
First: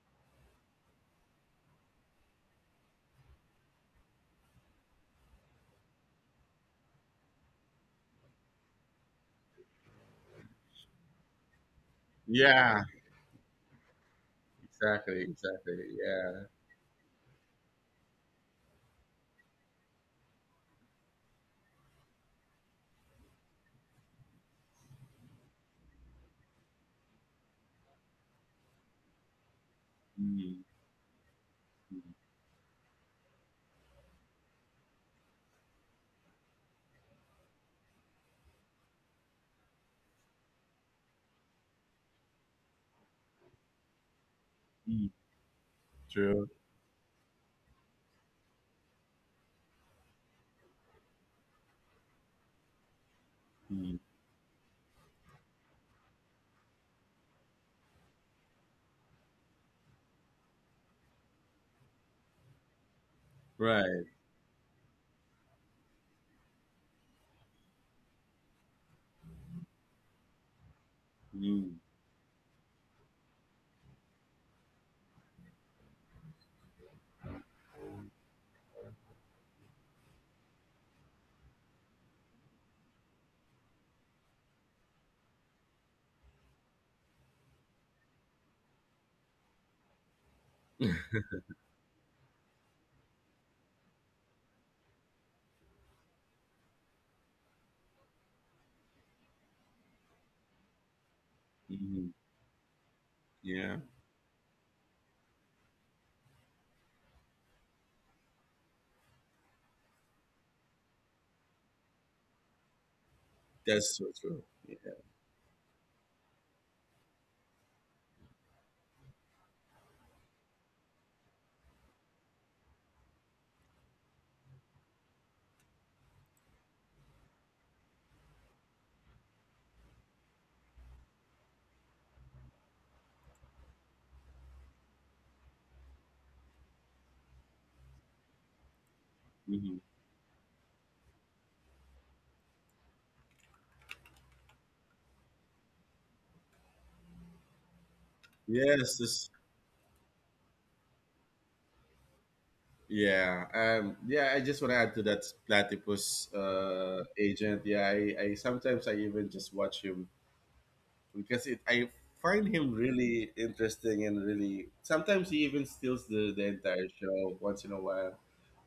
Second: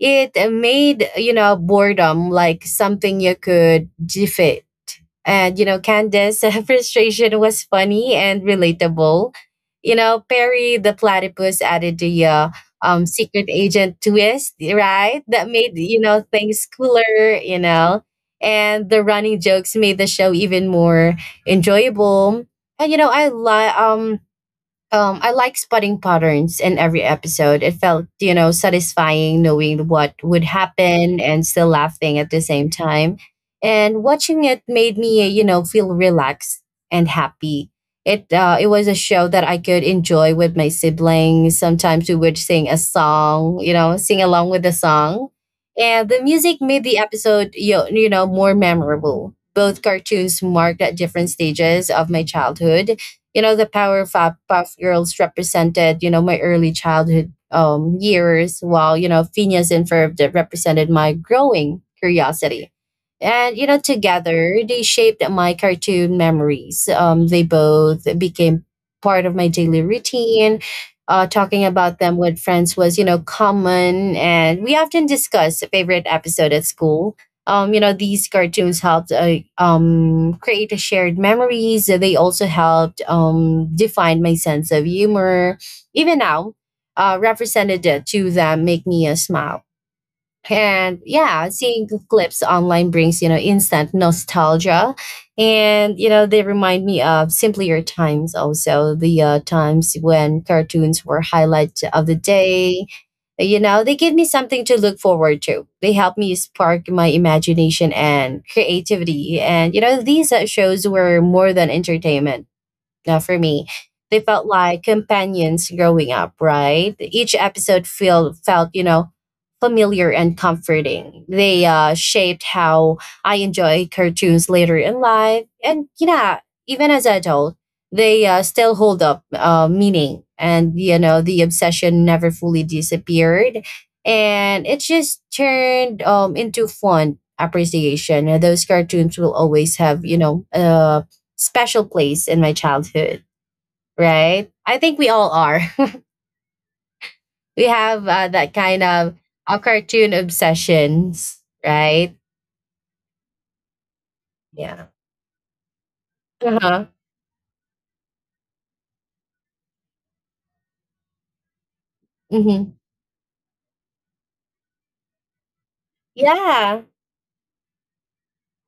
S1: It, made, boredom like something you could gif it. And, Candace frustration was funny and relatable. Perry the platypus added the,
S2: Yeah.
S1: secret agent twist,
S2: Exactly,
S1: right? That made,
S2: exactly, yeah.
S1: things cooler. And the running jokes made the show even more enjoyable. And you know i like um I like spotting patterns in every episode. It felt, satisfying knowing what would
S2: Mm.
S1: happen and still
S2: Mm.
S1: laughing at the same time. And watching it made me, feel relaxed and happy. It was a show that I could enjoy with my siblings. Sometimes we would sing a song, sing along with the
S2: Mm.
S1: song, and the
S2: True.
S1: music made the episode, more memorable. Both cartoons marked at different stages of my childhood. The
S2: Mm.
S1: puff girls represented, my early childhood years, while, Phineas and Ferb that represented my growing curiosity. And,
S2: Right.
S1: together they shaped my cartoon memories. They both became part of my daily routine. Talking
S2: Mm.
S1: about them with friends was, common, and we often discuss favorite episode at school. These cartoons helped, create a shared memories. They also helped, define my sense of humor. Even now, represented it to them make me a smile. And yeah, seeing the clips online brings, instant nostalgia. And, they remind me of simpler times, also the, times when cartoons were highlight of
S2: Hmm.
S1: the day.
S2: Yeah.
S1: They give me something to look forward to. They help me spark my imagination and creativity. And, these, shows were more than entertainment, for me.
S2: That's so
S1: They
S2: true.
S1: felt like companions growing up, right? Each episode felt, familiar and comforting. They, shaped how I enjoy cartoons later in life. And, even as an adult, they, still hold up, meaning. And, the obsession never fully disappeared. And it just turned, into fun appreciation. Those cartoons will always
S2: Hmm.
S1: have, special place in my childhood, right? I think we all are. We have, that kind
S2: Yes,
S1: of,
S2: this
S1: cartoon obsessions, right?
S2: yeah. Yeah, I just want to
S1: Yeah.
S2: add to that platypus
S1: Uh-huh.
S2: agent. Yeah, I sometimes I even just watch him because it I find him
S1: Mm-hmm.
S2: really interesting and really, sometimes he even steals the
S1: Yeah.
S2: entire show once in a while.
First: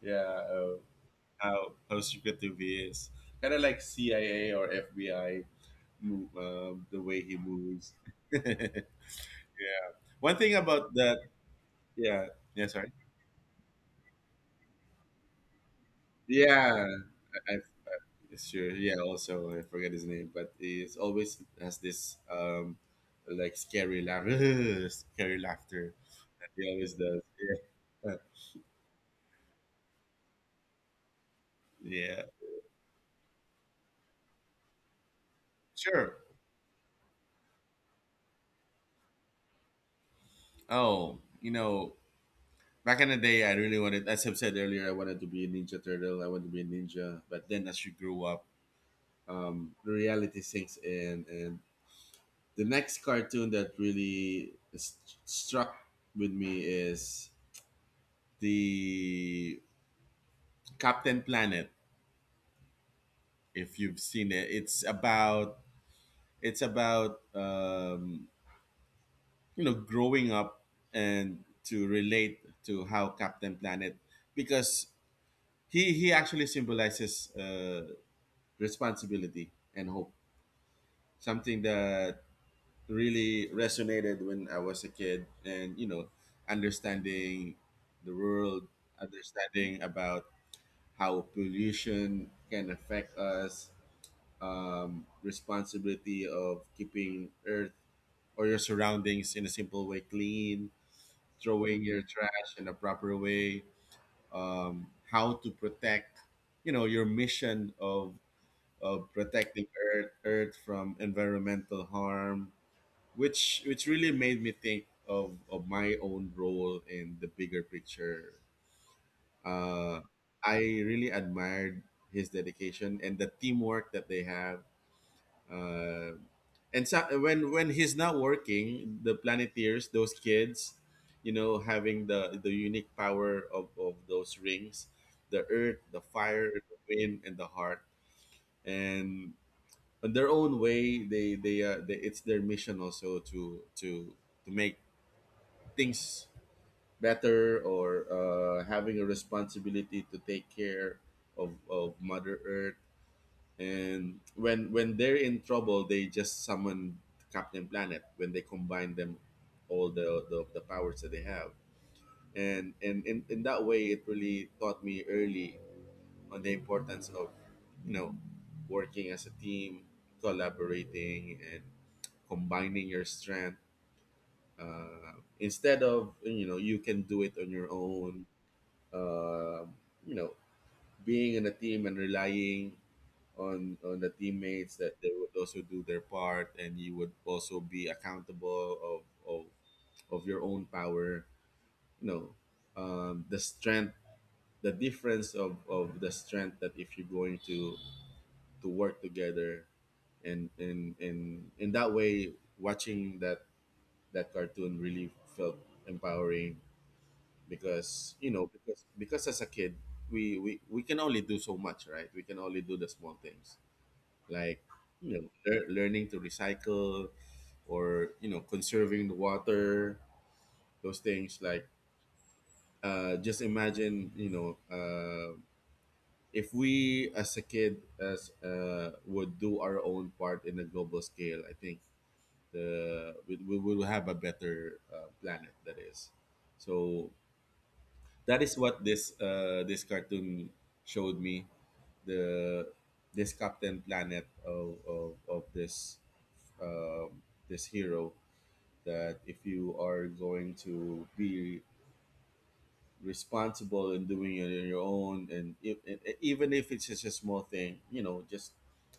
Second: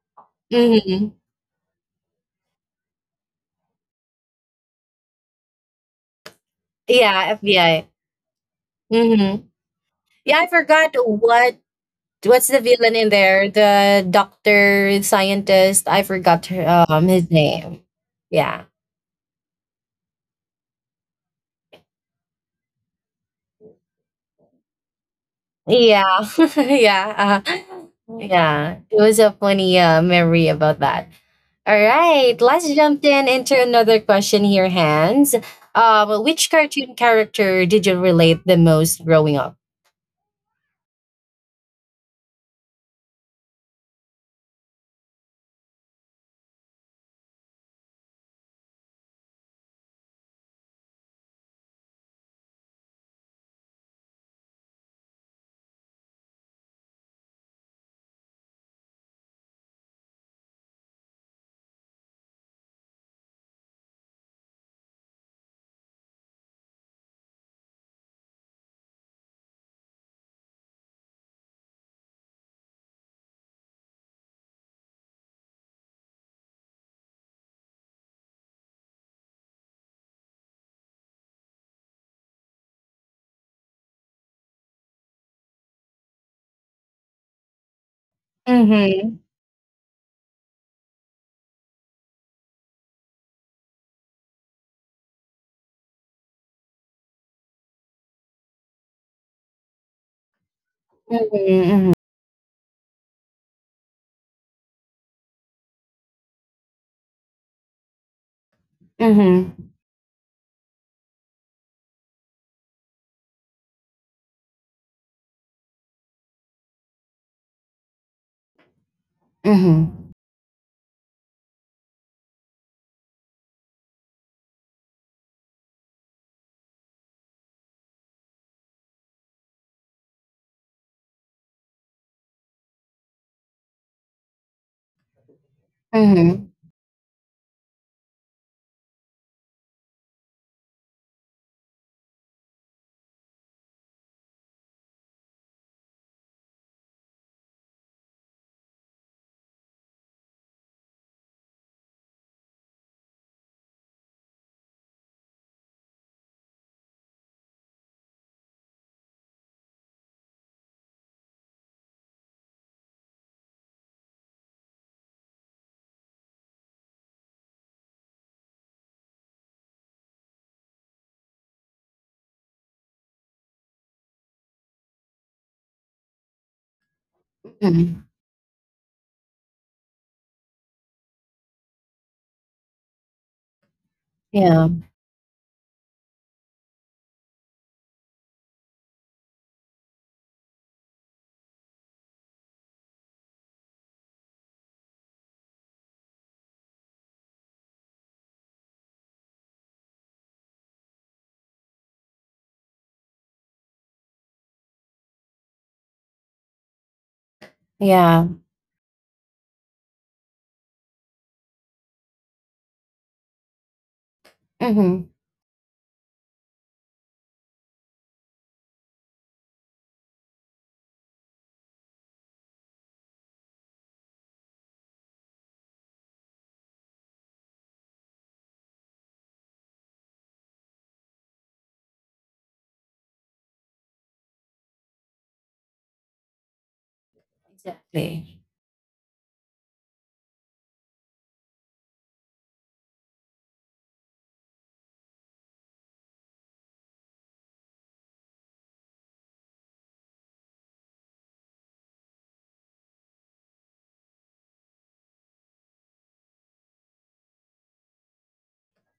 S2: Yeah, uh,
S1: Mm-hmm.
S2: how secretive he is. Kind of like CIA or FBI move, the way
S1: Yeah,
S2: he
S1: FBI.
S2: moves. Yeah.
S1: Mm-hmm.
S2: One
S1: Yeah, I
S2: thing about
S1: forgot
S2: that,
S1: what
S2: yeah.
S1: what's the
S2: Yeah, sorry.
S1: villain in there? The doctor, scientist. I forgot
S2: Yeah,
S1: his
S2: I,
S1: name. Yeah.
S2: sure. Yeah, also I forget his name, but he's always has this like scary laugh, scary laughter.
S1: Yeah.
S2: He always does.
S1: Yeah.
S2: Yeah,
S1: Yeah. It was a funny, memory about that. All
S2: yeah,
S1: right, let's jump in into another question here, Hans.
S2: sure.
S1: Which cartoon character did you relate the most growing up?
S2: Oh, you know, back in the day, I really wanted, as I've said earlier, I wanted to be a Ninja Turtle. I wanted to be a ninja, but then as you grew up, the reality sinks in, and the next cartoon that really struck with me is the Captain Planet. If you've seen it, it's about it's about um, you know, growing up and to relate to how Captain Planet, because he actually symbolizes responsibility and hope, something that really resonated when I was a kid. And you know, understanding the world,
S1: Mm-hmm.
S2: understanding about how pollution can affect us, responsibility of keeping earth or your surroundings in a simple way clean, throwing
S1: Mm-hmm.
S2: your trash in a proper way, um, how to protect, you know, your mission of protecting
S1: Mm-hmm.
S2: earth from environmental harm, which really made me think of my own role in the bigger picture. Uh,
S1: Mm-hmm.
S2: I really admired his dedication and the teamwork that they have. Uh, and so, when he's not working, the planeteers, those kids, you know, having the unique power of those rings, the earth, the
S1: Mm-hmm.
S2: fire, the wind and the heart, and in their own way they, it's their mission also to make things better, or having a responsibility to take care of mother earth. And when they're in trouble, they just summon captain planet, when they combine them all the powers that they have. And in that way, it really taught me early on the importance of you know working as a team, collaborating and combining your strength, instead of you know you can do it on your
S1: Hmm.
S2: own. uh, you know, being in a team and relying on the
S1: Yeah.
S2: teammates, that they would also do their part, and you would also be accountable of your own power. You know, the strength, the difference of the strength, that if you're going to work together. And in that way, watching that that cartoon really felt empowering, because
S1: Yeah.
S2: you know, because as a kid, we can only do so much, right? We can only do the small things, like
S1: Mm-hmm.
S2: you know, learning to recycle, or you know, conserving the water, those things. Like just imagine, you know, if we as a kid, as would do our own part in a global scale, I think the we will have a better planet. That is so, that
S1: Exactly.
S2: is what this this cartoon showed me, the this captain planet of this um, this hero, that if you are going to be responsible in doing it on your own, and if, and even if it's just a small thing, you know,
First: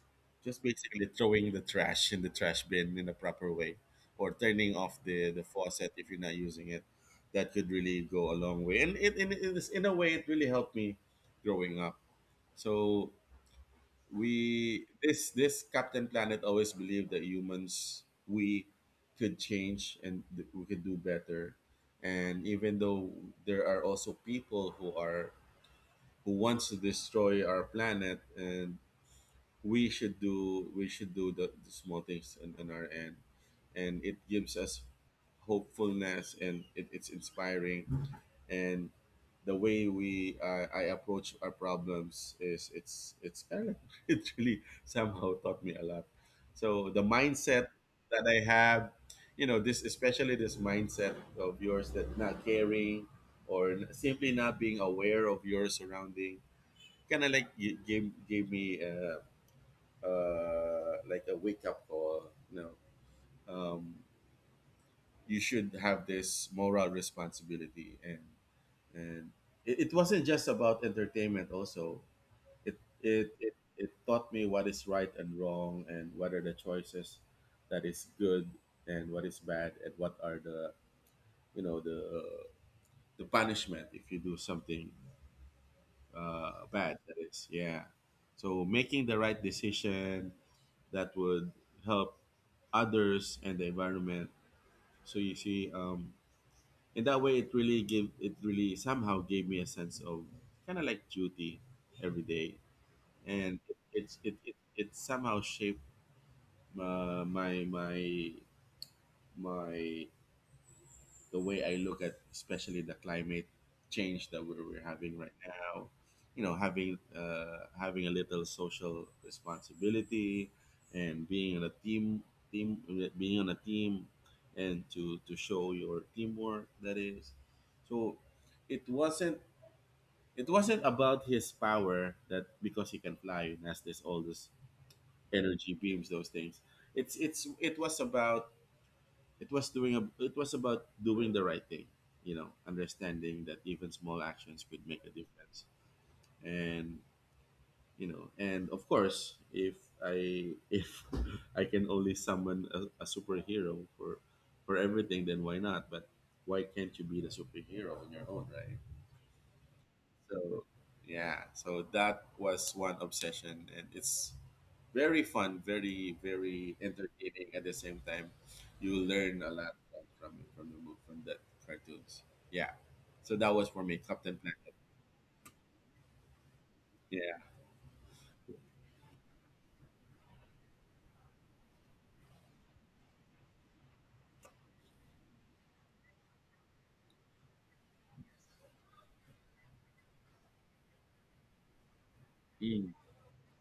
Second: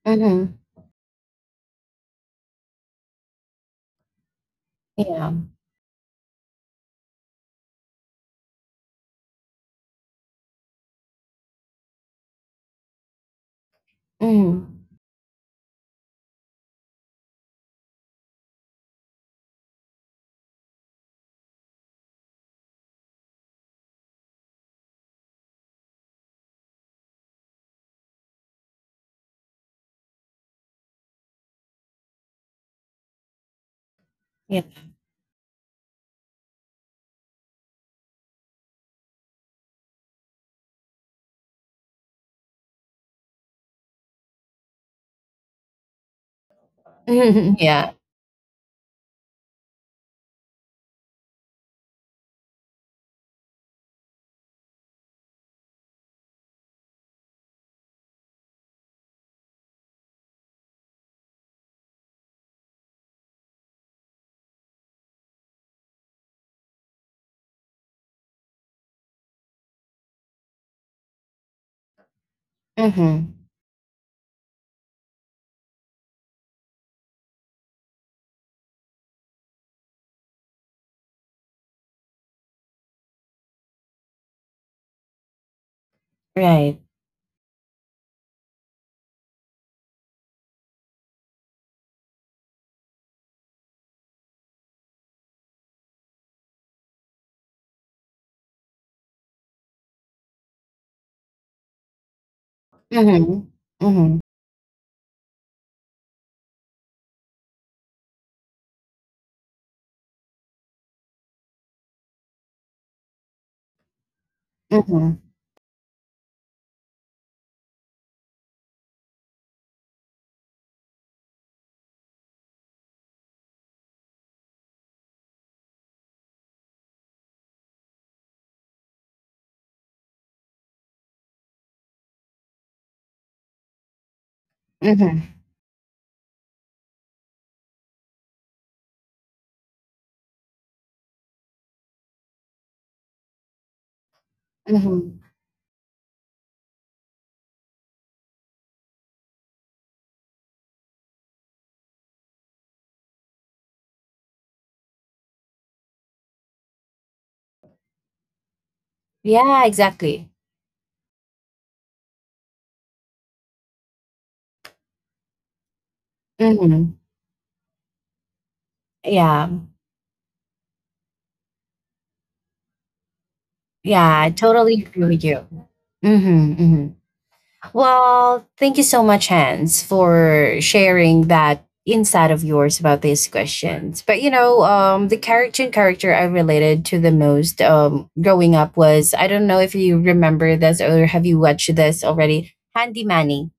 S1: Mm-hmm.
S2: just basically throwing the trash in the trash bin in a proper way, or turning off
S1: Yeah.
S2: the faucet if you're not using it, that could really go a long way and it, in, this- in a way, it really helped me growing up. So we
S1: Mm-hmm.
S2: this this Captain Planet always believed that humans, we could change, and we could do better. And even though there are also people who are who wants to destroy our planet, and we should do the small things on our end, and it gives
S1: Yeah.
S2: us hopefulness, and it's inspiring. And the way we I approach our problems is it's kind of, it really somehow taught me a lot. So the
S1: Mm-hmm.
S2: mindset
S1: Yeah.
S2: that I have, you know, this especially this mindset of yours, that not caring or simply not being aware of your surrounding kind of like gave me like a wake up call. No, um, you should have this moral responsibility, and it wasn't just about entertainment. Also, it it,
S1: Mm-hmm.
S2: it it taught me what is right and wrong, and what are the choices that is good, and what is bad, and what are the, you know the the punishment if you do something
S1: Right.
S2: bad. That is, yeah. So making the right decision, that would help others and the environment. So you see, in that way, it really somehow gave me a sense of kind of like duty every day,
S1: Mm-hmm.
S2: and
S1: Mm-hmm.
S2: it somehow shaped uh, my my my the way I look at, especially the climate change that we're
S1: Mm-hmm.
S2: having right now. You know, having having a little social responsibility and being on a team, team being on a team, and to show your teamwork. That is. So it wasn't, it wasn't about his power, that because he can fly and has this, all this
S1: Mm-hmm.
S2: energy beams, those things. It's it was about, it was about doing the right thing, you know, understanding that even small actions could make a
S1: Mm-hmm.
S2: difference. And you know, and of course, if I if I can only summon a superhero for everything, then why not? But why can't you be the superhero on your own, right?
S1: Yeah, exactly.
S2: So yeah, so that was one obsession, and it's very fun, very very
S1: Mm-hmm.
S2: entertaining. At the same time, you learn
S1: Yeah.
S2: a lot from the book, from the cartoons. Yeah, so that was for me,
S1: Yeah, I
S2: Captain Planet.
S1: totally agree with you. Hmm. Hmm.
S2: Yeah.
S1: Well, thank you so much, Hans, for sharing that insight of yours about these questions. But, the character I related to the most, growing up was, I don't know if you remember this or have you watched this already,
S2: Mm.
S1: Handy Manny.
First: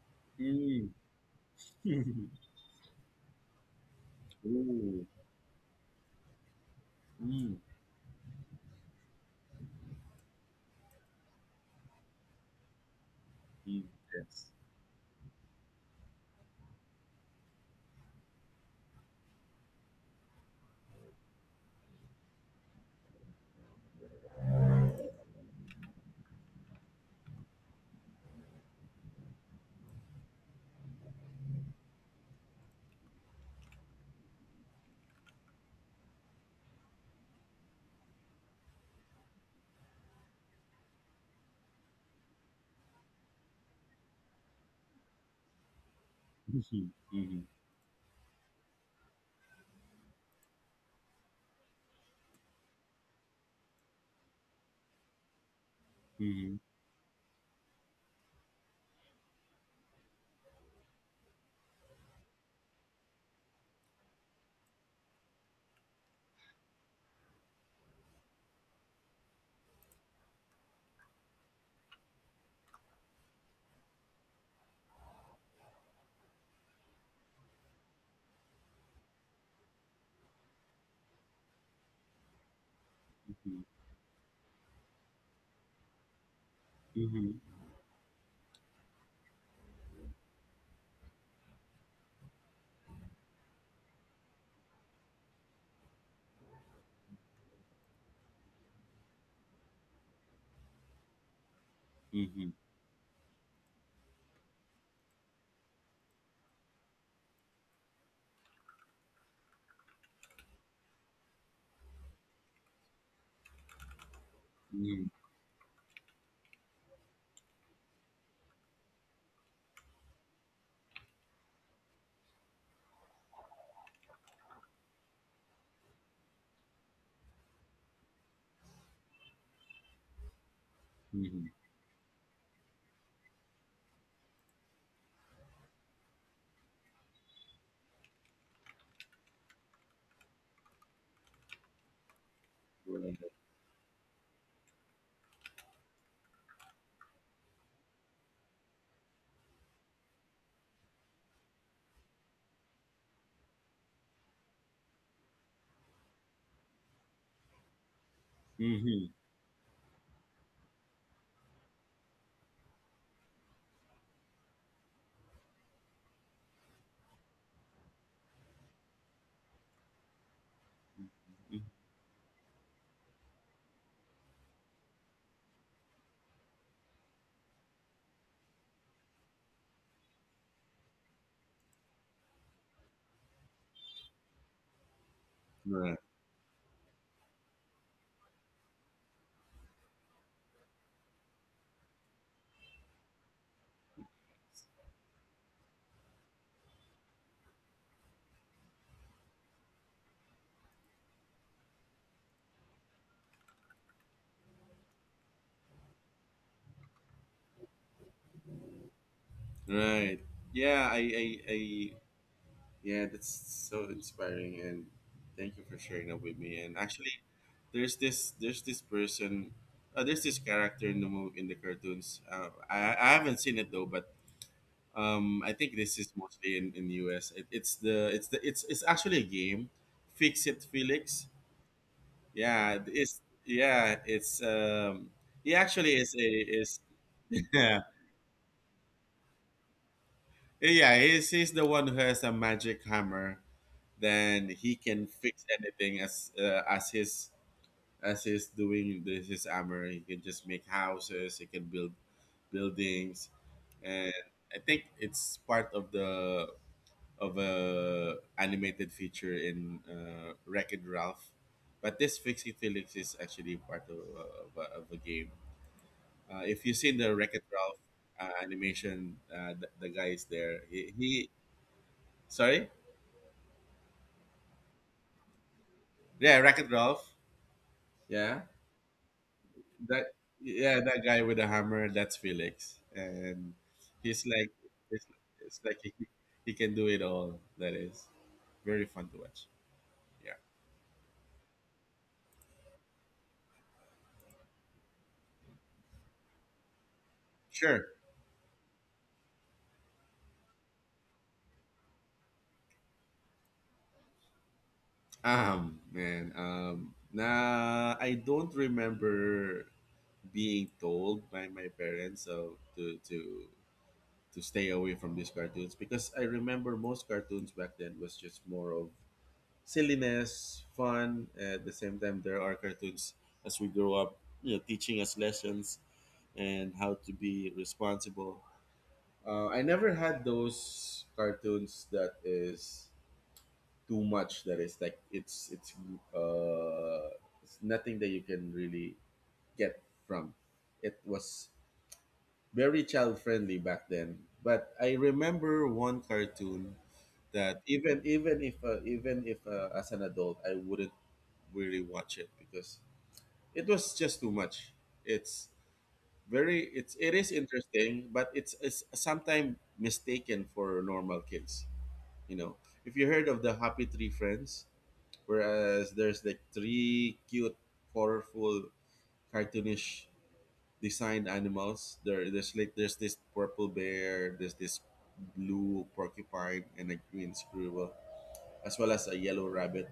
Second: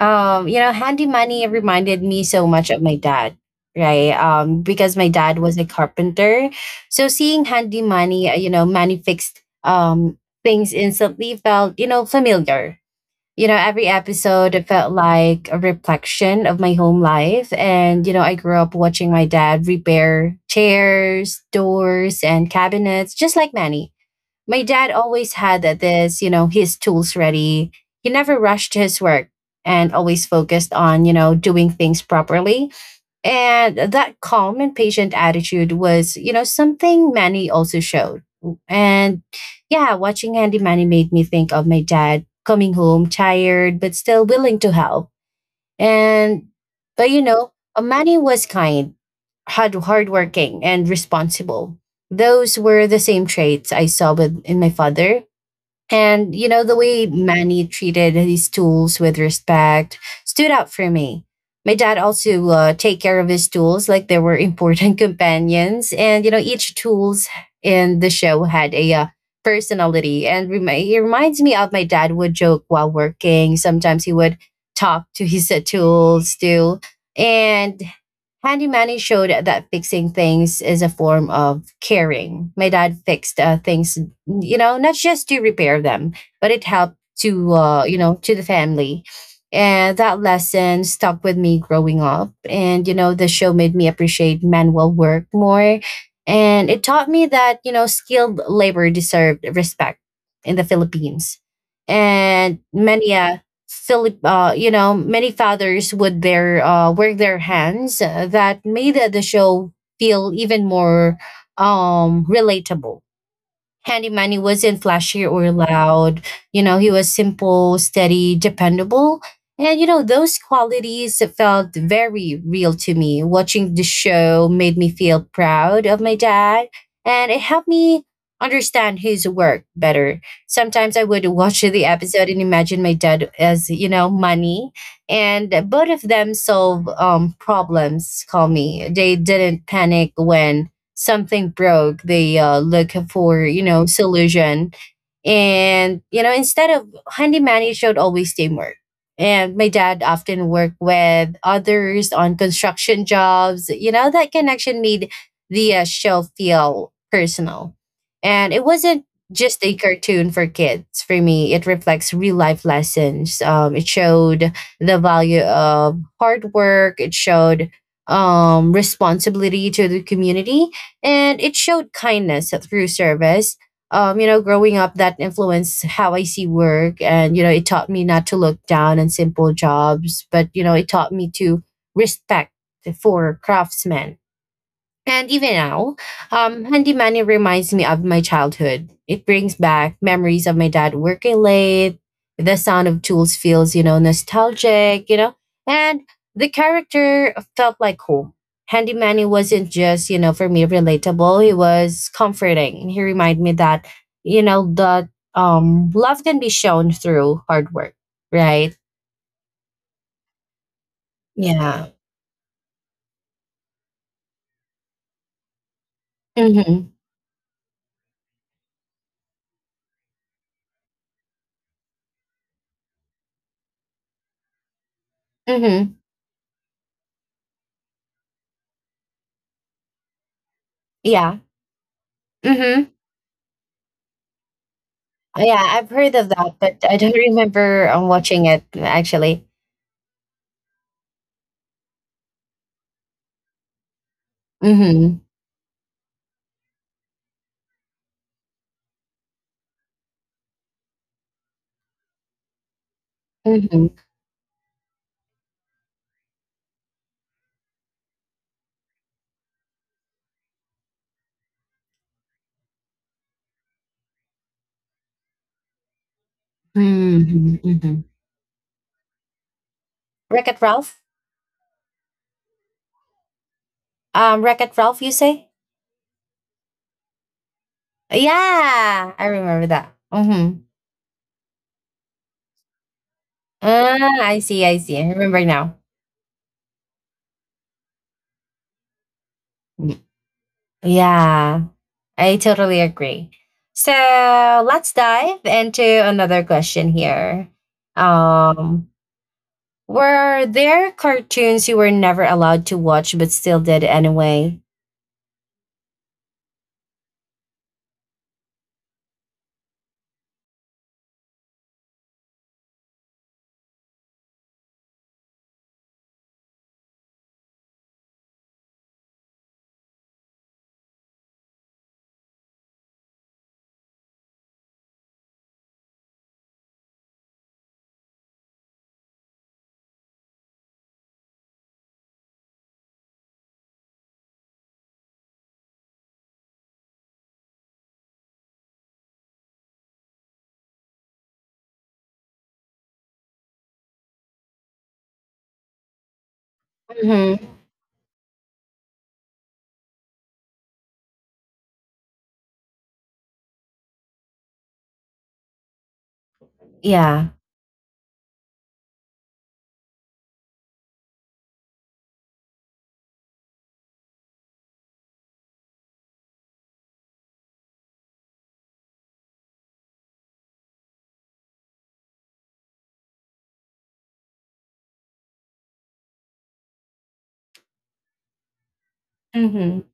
S2: Mm.
S1: Handy money reminded me so much of my dad, right? Because
S2: Ooh.
S1: my dad was a carpenter. So seeing
S2: Mm.
S1: handy money, money fixed, things instantly felt, familiar.
S2: Mm.
S1: Every
S2: Yes.
S1: episode it felt like a reflection of my home life. And, I grew up watching my dad repair chairs, doors, and cabinets, just like Manny. My dad always had this, his tools ready. He never rushed his work and always focused on, doing things properly. And that calm and patient attitude was, something Manny also showed. And yeah, watching Handy Manny made me think of my dad coming home tired but still willing to help. And
S2: Mhm.
S1: but you
S2: Mhm.
S1: know, Amani was kind, hardworking, and responsible. Those were the same traits I saw with in my father. And,
S2: Mhm.
S1: the way Manny treated his tools with respect stood out for me. My dad also, take care of his tools like they were important companions. And, each tools in the show had a, personality. It reminds me of my dad would joke while working. Sometimes he would talk to his tools too. And Handy Manny showed that fixing things is a form of caring. My dad fixed, things, not just to repair them, but it helped
S2: Mhm.
S1: to, to the family. And that lesson stuck with me growing up. And, the show made me appreciate manual work more. And it taught me that, skilled labor deserved respect in the Philippines.
S2: Mhm. Mhm.
S1: And many, silly, many fathers would their, work their hands, that made the show feel even more, relatable. Handy Manny wasn't
S2: Mhm.
S1: flashy or loud. He was simple, steady, dependable. And, those qualities felt very real to me. Watching the show made me feel proud of my dad, and it helped me understand his work better. Sometimes I would
S2: Mhm.
S1: watch the episode and imagine my dad as, money. And both of them solve, problems, call me. They didn't panic when something broke, they, look
S2: Right.
S1: for, solution. And, instead of handyman, it showed always teamwork. And my dad often worked with others on construction jobs. That connection made the, show feel personal. And it wasn't
S2: Mhm.
S1: just a cartoon for kids. For me, it reflects real life lessons. It showed the value of hard work, it showed, responsibility to the community, and it
S2: Mhm.
S1: showed kindness through service. Growing up, that influenced how I see work. And, it taught me not to look down on simple jobs, but, it taught me to respect for craftsmen. And even now,
S2: Right.
S1: handy money reminds me of my childhood. It brings back memories of my dad working late. The sound of tools feels, nostalgic. And the character felt like home. Handy Manny wasn't just, for me relatable. He was comforting. He reminded me that, you know, that love can be shown through hard work, right?
S2: Right. Yeah, I
S1: Yeah.
S2: yeah, that's so inspiring, and thank you for sharing that with me. And
S1: Mm-hmm.
S2: actually, there's this person, there's this character in the movie, in the cartoons. I haven't seen it though, but I think
S1: Mm-hmm.
S2: this is mostly in US. It's it's actually a game, Fix It Felix.
S1: Yeah.
S2: Yeah,
S1: Mm-hmm.
S2: it's yeah, it's he
S1: Yeah, I've
S2: actually
S1: heard of that, but
S2: is
S1: I don't remember, watching it actually.
S2: Yeah, he's the one who has a magic hammer. Then he can
S1: Mm-hmm.
S2: fix anything as his, as he's doing this his hammer. He can just make houses. He can build buildings,
S1: Mm-hmm.
S2: and I think it's part of the, of a animated feature in Wreck and Ralph. But this Fixie Felix is actually part of, of a game. If you've seen the Wreck and
S1: Mm-hmm.
S2: Ralph
S1: Hmm.
S2: animation, the guy is
S1: Wreck-It
S2: there. He,
S1: Ralph.
S2: he Sorry?
S1: Wreck-It Ralph, you say?
S2: Yeah, racket it Ralph. Yeah.
S1: Yeah, I remember that.
S2: That
S1: Mm-hmm.
S2: yeah, that guy with the hammer, that's Felix. And
S1: Ah,
S2: he's
S1: I
S2: like
S1: see. I see. I
S2: it's,
S1: remember
S2: it's
S1: now.
S2: like he can do it all. That is very fun to watch.
S1: Mm.
S2: Yeah.
S1: Yeah, I totally agree. So let's dive into another question here.
S2: Sure.
S1: Um, were there cartoons you were never allowed to watch but still did anyway?
S2: Nah, I don't remember being told by my parents so to stay away from these cartoons, because I remember most cartoons back then was just more of silliness, fun. At the same time, there are cartoons as we grow up, you know, teaching us lessons and how to be responsible. I never had those cartoons that is too much. That is like uh, it's nothing that you can really get from. It was very child friendly back then. But I remember one cartoon
S1: Mm-hmm.
S2: that even if as an adult I wouldn't really watch it because it was just too much. It's very it's it
S1: Yeah.
S2: is interesting, but it's sometimes mistaken for normal kids. You know, if you heard of the Happy Tree Friends, whereas there's like three cute, colorful, cartoonish designed animals. There's this purple bear, there's this blue porcupine, and a green squirrel, as well as a yellow
S1: Mhm.
S2: rabbit.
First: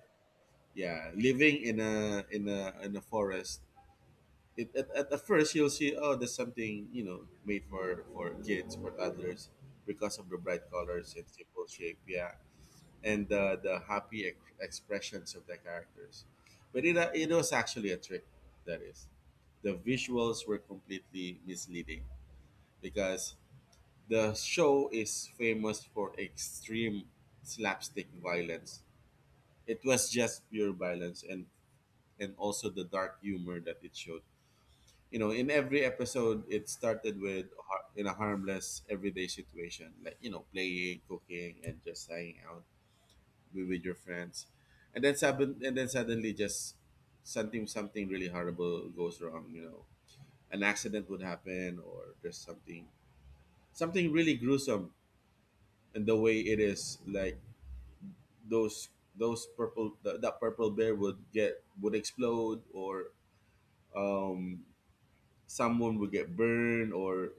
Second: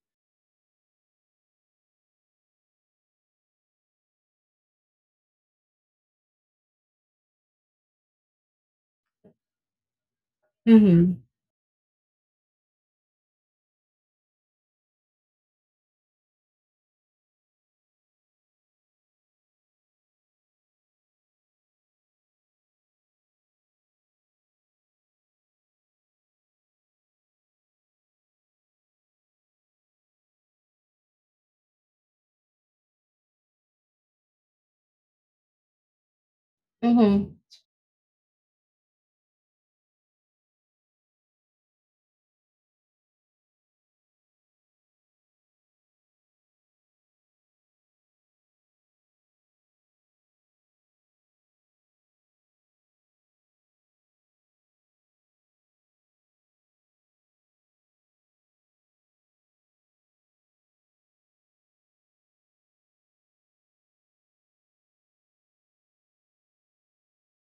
S2: Yeah, living in a forest. At first you'll see, oh, there's something, you know, made for kids, for toddlers, because of the bright colors
S1: Mhm.
S2: and simple shape, yeah, and the expressions of the characters. But it was actually a trick, that is, the visuals were completely misleading, because the show is famous for extreme slapstick violence. It was just pure violence, and also the dark humor that it showed. You know, in every episode it started
S1: Mhm.
S2: with in a harmless everyday situation, like, you know, playing, cooking, and just hanging out with your friends. And then suddenly just something, something really horrible goes wrong, you know. An accident would happen, or just something, something really gruesome. And the way it is, like, those those that purple bear would get would explode, or um someone would get burned, or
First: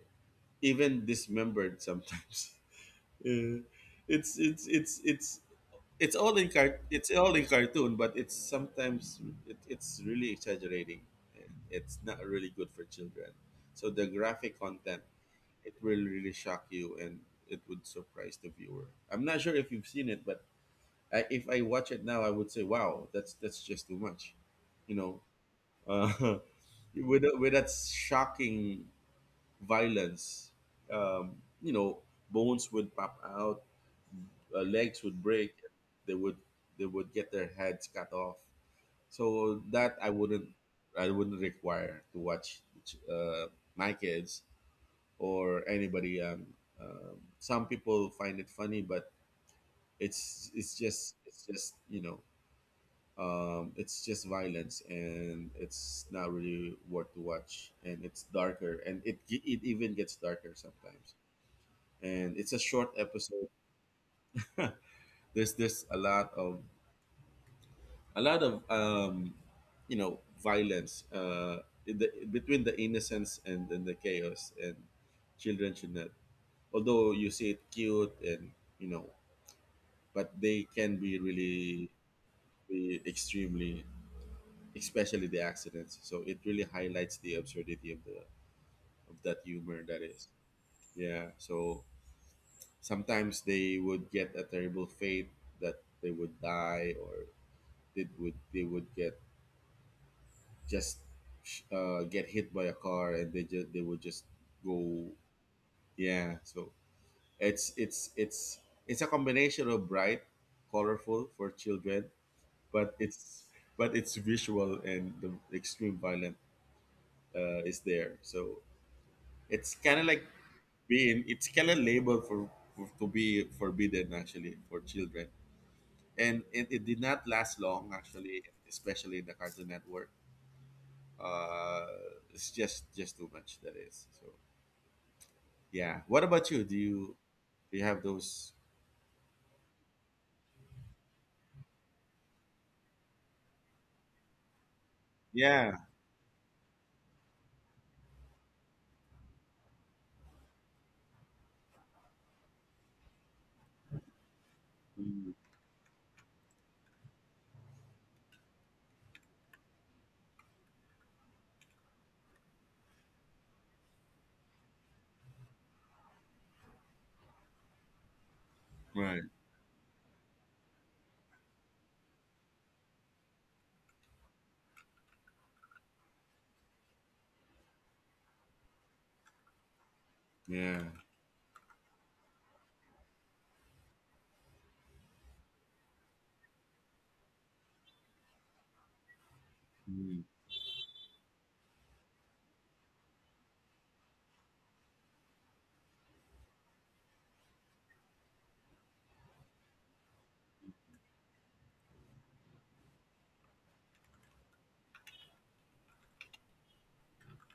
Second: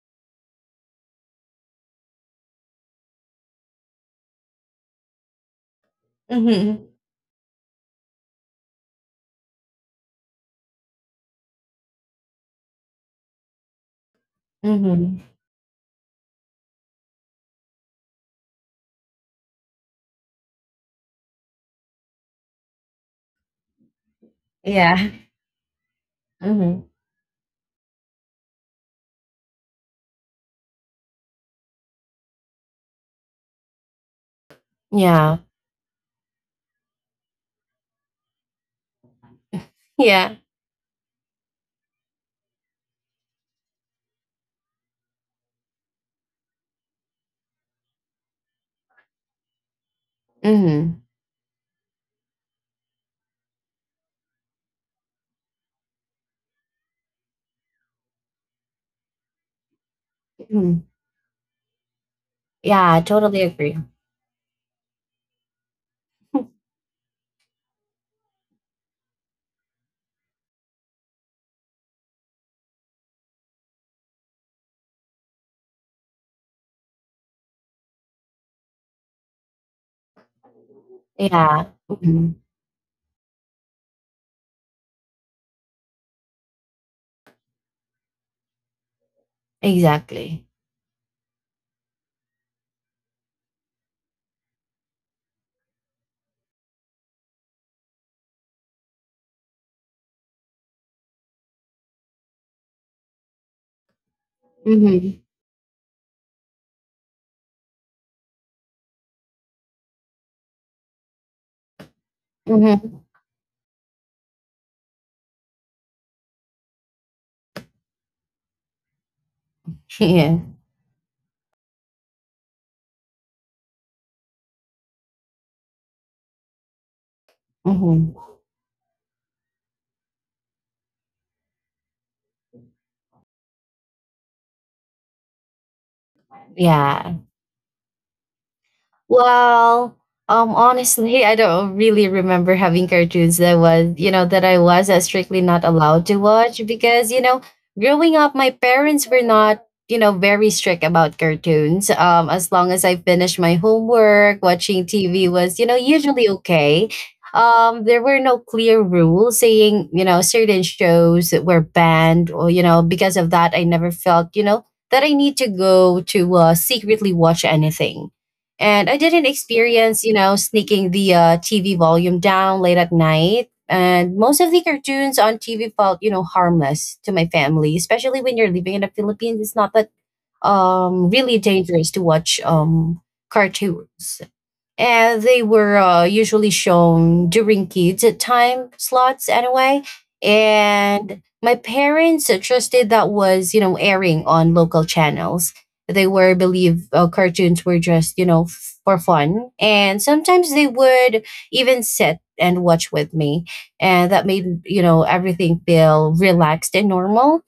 S2: even dismembered sometimes. Uh, it's it's it's it's
S1: Mhm.
S2: it's all in cartoon, but it's sometimes it's really exaggerating. It's not really good for children. So the graphic content,
S1: Mhm.
S2: it will really shock you, and it would surprise the viewer. I'm not sure if you've seen it, but if I watch it now, I would say, "Wow, that's just too much," you
S1: Yeah.
S2: know. Uh,
S1: Mhm.
S2: with that shocking violence. Um, you know, bones would pop out, legs would
S1: Yeah.
S2: break. They would they would get their heads cut off. So that I
S1: Yeah.
S2: wouldn't, I wouldn't require to watch uh, my kids or anybody. Some people find it funny, but it's it's
S1: Mhm.
S2: just it's just, you know, it's just violence, and it's not really worth to watch, and it's darker, and it even gets darker
S1: Mhm.
S2: sometimes, and it's a short
S1: Yeah, I totally
S2: episode.
S1: agree.
S2: There's, a lot of you know, violence, in the, between the innocence and the chaos, and children should not. Although you see it cute, and you know, but they can be
S1: Yeah.
S2: really
S1: Mhm.
S2: be extremely, especially the accidents. So it really highlights the absurdity of the of that humor. That is.
S1: Exactly.
S2: Yeah. So sometimes they would get a terrible fate, that they would die, or they would get just, get hit by a car, and they would just go.
S1: Mhm.
S2: Yeah, so it's it's it's it's a combination of bright, colorful for children, but
S1: Mhm.
S2: it's visual, and the extreme violent, is there. So it's kind of like
S1: Yeah.
S2: being it's kind of labeled for, to be forbidden actually for children. And it did not last long
S1: Mhm.
S2: actually, especially in the Cartoon Network. Uh, it's just too much. That is. So yeah, what about you?
S1: Yeah.
S2: Do you have those?
S1: Well, honestly, I don't really remember having cartoons that was, that I was, strictly not
S2: Yeah.
S1: allowed to watch because, growing up, my parents were not, very strict about cartoons. As long as I finished my homework, watching TV
S2: Mm.
S1: was, usually okay. There were no clear rules saying, certain shows that were banned, or because of that, I never felt, that I need to go to, secretly watch anything. And I
S2: Right.
S1: didn't experience, sneaking the, TV volume down late at night. And most of the cartoons on TV felt, harmless to my family, especially when you're living in the Philippines. It's not that,
S2: Yeah.
S1: really dangerous to watch, cartoons. And they were, usually shown during kids time slots anyway,
S2: Mm.
S1: and my parents trusted that was, airing on local channels. They were believe, cartoons were just, for fun. And sometimes they would even sit and watch with me, and that made, everything feel relaxed and normal.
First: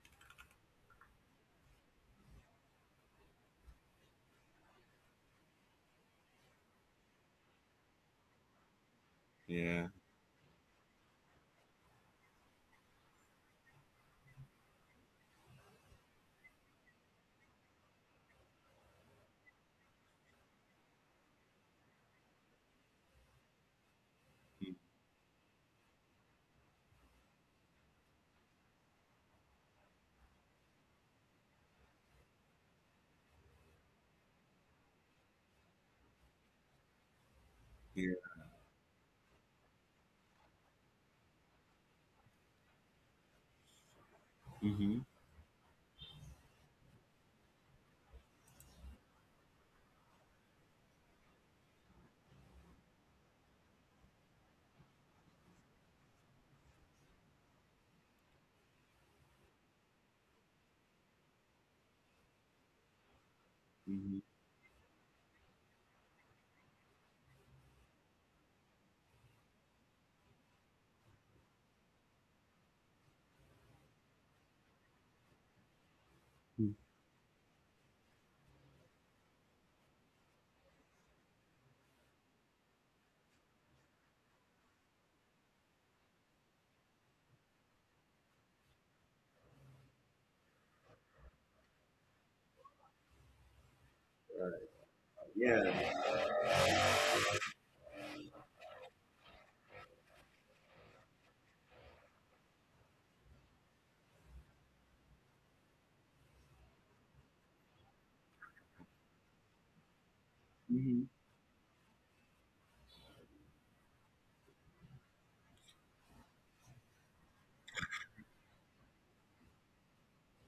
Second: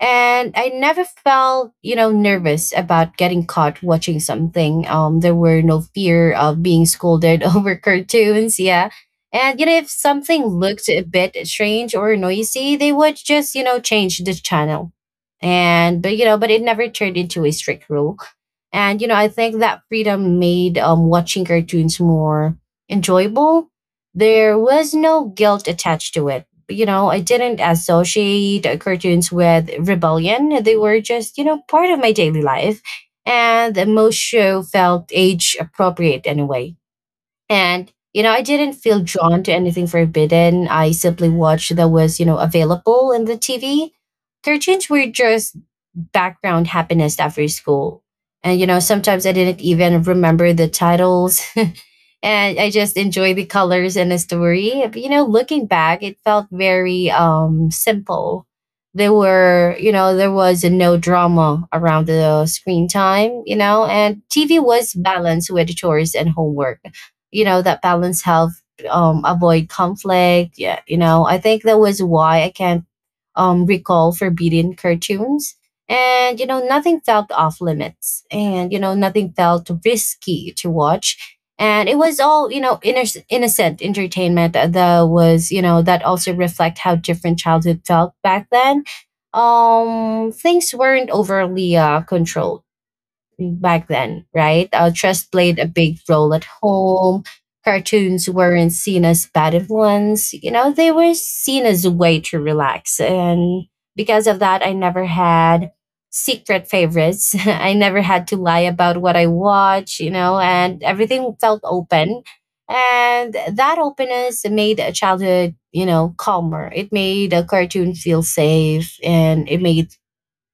S1: And I never felt, nervous about getting caught watching something. There were no fear of being scolded over cartoons. Yeah, and if
S2: Yeah.
S1: something looked a bit strange or noisy, they would just, change the channel. And but but it never turned into a strict rule. And I think that freedom made, watching cartoons more enjoyable. There
S2: Mm.
S1: was no guilt attached to it. I didn't associate cartoons with rebellion. They were just, you know, part of my daily life. And the most show felt age appropriate anyway. And,
S2: Yeah.
S1: you know, I didn't feel drawn to anything forbidden. I simply watched that was, you know, available in the TV. Cartoons
S2: Mm-hmm.
S1: were just background happiness after school. And, you know, sometimes I didn't even remember the titles, and I just enjoy the colors and the story. But, you know, looking back, it felt very simple. There were, you know, there was no drama around the screen time, you know, and
S2: Mm-hmm.
S1: TV was balanced with chores and homework. You know, that balance helped avoid conflict. Yeah, you know, I think that was why I can't recall forbidden cartoons. And, you know, nothing felt off limits. And, you know, nothing felt risky to watch. And it was all, you know, innocent entertainment that was, you know, that also reflect how different childhood felt back then. Things weren't overly controlled back then, right? Trust played a big
S2: Yeah.
S1: role at home. Cartoons weren't seen as bad influence. You know, they were seen as a way to relax. And because of that, I never had secret favorites. I never had to lie about what I watch, you know, and
S2: Mm-hmm.
S1: everything felt open. And that openness made a childhood, you know, calmer. It made a cartoon feel safe and it made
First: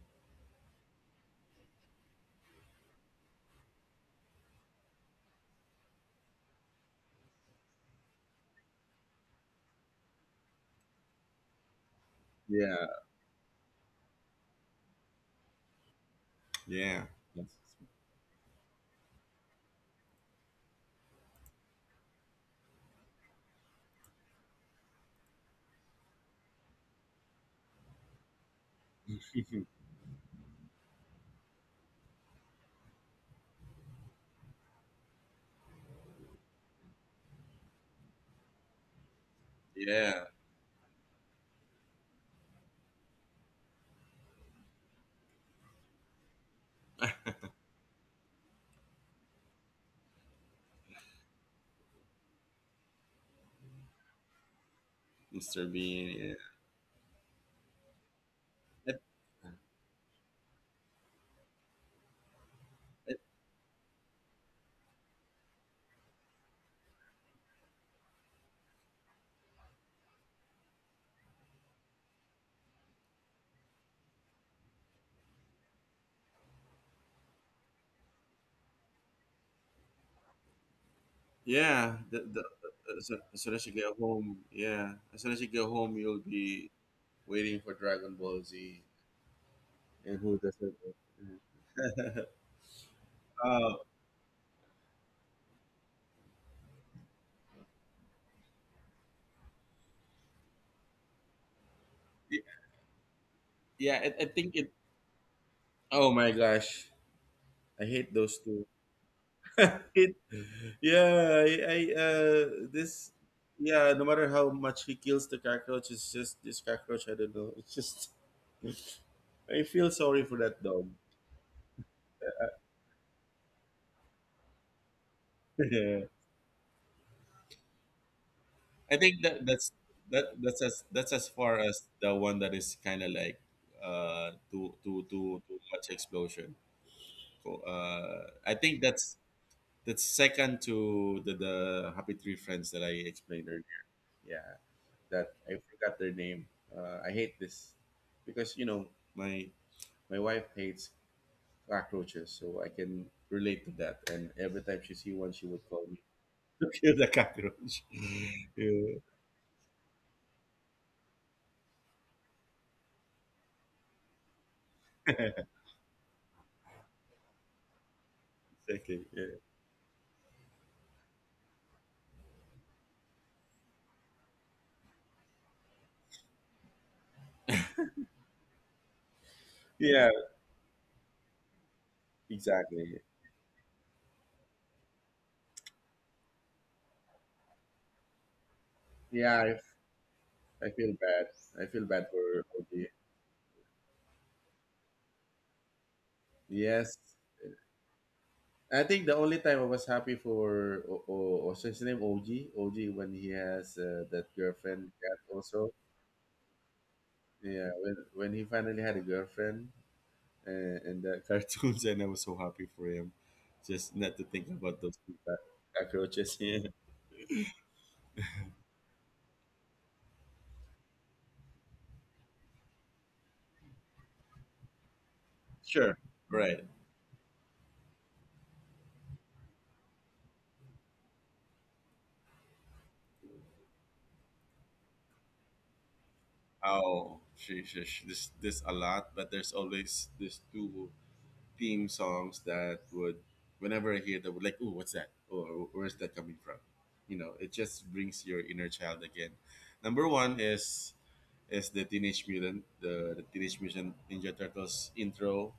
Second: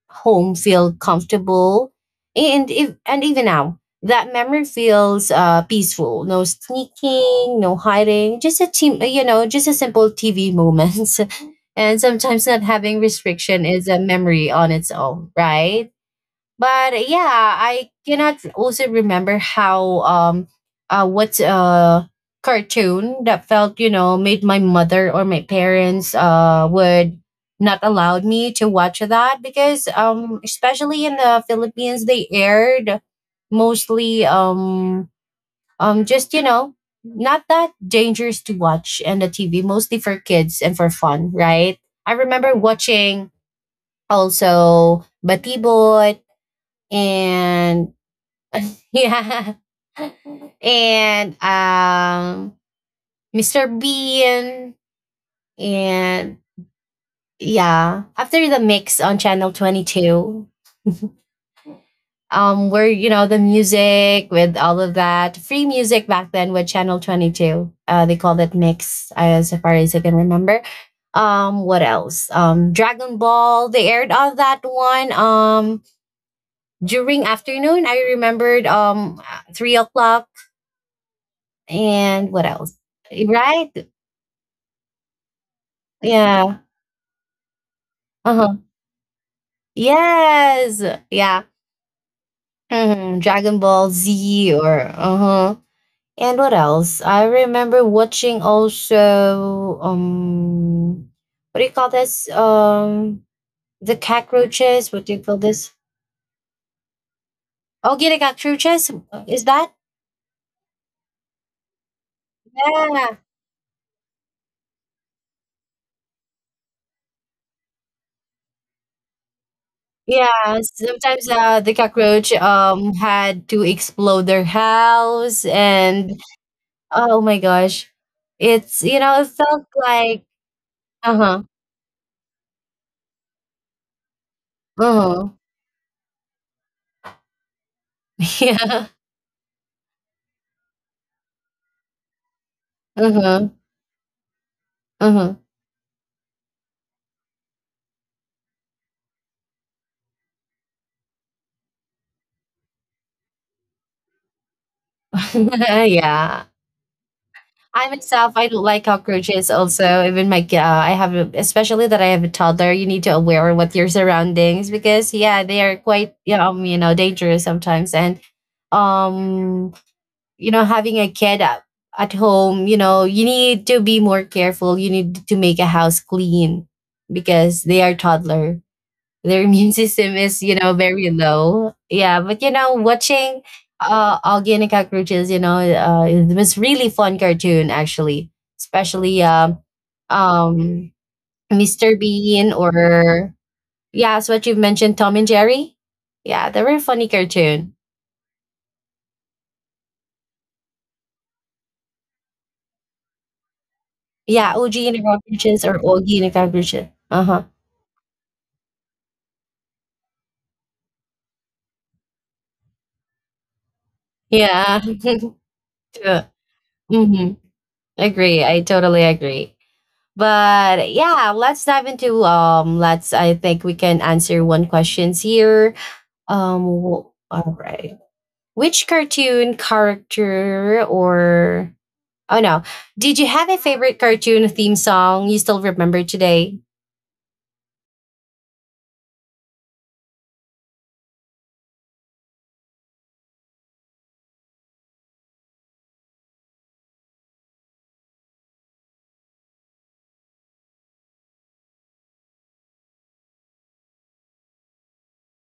S1: home feel comfortable and if and even now that memory feels peaceful. No sneaking, no hiding, just a team, you know, just a simple TV moments. And sometimes not
S2: Yeah.
S1: having restriction is a memory on its own, right?
S2: Yeah.
S1: But
S2: Yes.
S1: yeah, I cannot also remember how what cartoon that felt, you know, made my mother or my parents would not allowed me to watch that,
S2: Mhm.
S1: because especially in the Philippines they aired mostly just you know, not that dangerous to watch and the TV mostly for
S2: Yeah.
S1: kids and for fun, right? I remember watching also Batibot and yeah. And Mr. Bean
S2: Mr. Bean, yeah.
S1: and yeah. After the
S2: I-
S1: mix on channel 22, where you
S2: I-
S1: know the music with all of that. Free music back then with channel 22. They called it mix as far as I can remember. What else? Dragon Ball, they aired on that one. During afternoon, I remembered 3 o'clock
S2: yeah,
S1: and what else?
S2: as, as soon as you
S1: Right?
S2: get home, as soon as you get home, you'll
S1: Yeah.
S2: be waiting for Dragon Ball
S1: Uh-huh.
S2: Z. And who doesn't?
S1: Yes. Yeah. Mhm. Dragon
S2: Oh.
S1: Ball Z or uh-huh. And what else? I remember watching also what do you call this? The
S2: I think it.
S1: cockroaches. What do you call this?
S2: Oh my gosh, I
S1: Oh
S2: hate
S1: get
S2: those two.
S1: cockroaches? Is that?
S2: It- yeah, I this.
S1: Yeah.
S2: Yeah, no matter how much he kills the cockroach, it's just this cockroach. I don't know. It's just, I feel sorry for
S1: Yeah.
S2: that dog.
S1: Sometimes the cockroach had to explode their house
S2: Yeah.
S1: and oh my gosh. It's
S2: I
S1: you
S2: think
S1: know, it
S2: that
S1: felt like
S2: that's as
S1: uh-huh.
S2: far as the one that is kind of like too too
S1: Uh-huh.
S2: too too much explosion. So, uh, I think
S1: Yeah.
S2: that's second to the Happy Tree Friends that I explained.
S1: Uh-huh.
S2: Yeah, that
S1: Uh-huh.
S2: I forgot their name. Uh, I hate this, because you know, my my wife hates cockroaches, so I can relate to that, and every time she see one, she would call me
S1: yeah.
S2: to kill the cockroach.
S1: I myself, I don't like
S2: Yeah,
S1: cockroaches also. Even my, I have, a, especially that I have a toddler, you need to aware what your surroundings because, yeah, they are quite, you know dangerous sometimes. And,
S2: exactly. Yeah.
S1: um, you know, having a kid at home, you know, you need to be more careful. You need to make a house clean because they are toddler. Their immune
S2: Yeah,
S1: system is, you know, very low. Yeah, but you know,
S2: exactly,
S1: watching Augie and the Cockroaches, you know, it was really fun cartoon actually, especially
S2: yeah. I feel
S1: um
S2: bad. I feel
S1: Mr.
S2: bad for
S1: Bean
S2: OG.
S1: or yeah, as what you've mentioned, Tom and Jerry. Yeah, they were a
S2: Yes,
S1: funny cartoon.
S2: I think the only time I was happy for what's his name, OG, OG, when he has that
S1: Yeah, OG
S2: girlfriend
S1: and the
S2: cat
S1: Cockroaches
S2: also.
S1: or Augie and the Cockroaches. Uh huh.
S2: Yeah, when he finally had a girlfriend and the cartoons, and I was so happy for him, just not to think about
S1: Yeah.
S2: those cockroaches. Yeah,
S1: mm-hmm. Agree. I totally agree. But yeah, let's dive into let's I think we can answer one questions here.
S2: sure, right.
S1: All right. Which cartoon character or oh no. Did you have a favorite cartoon theme song you still remember today?
S2: Oh, this a lot, but there's always these two theme songs that would, whenever I hear that, would like, oh, what's that? Or where's that coming from? You know, it just brings your inner child again. Number one is is the Teenage Mutant Ninja Turtles intro,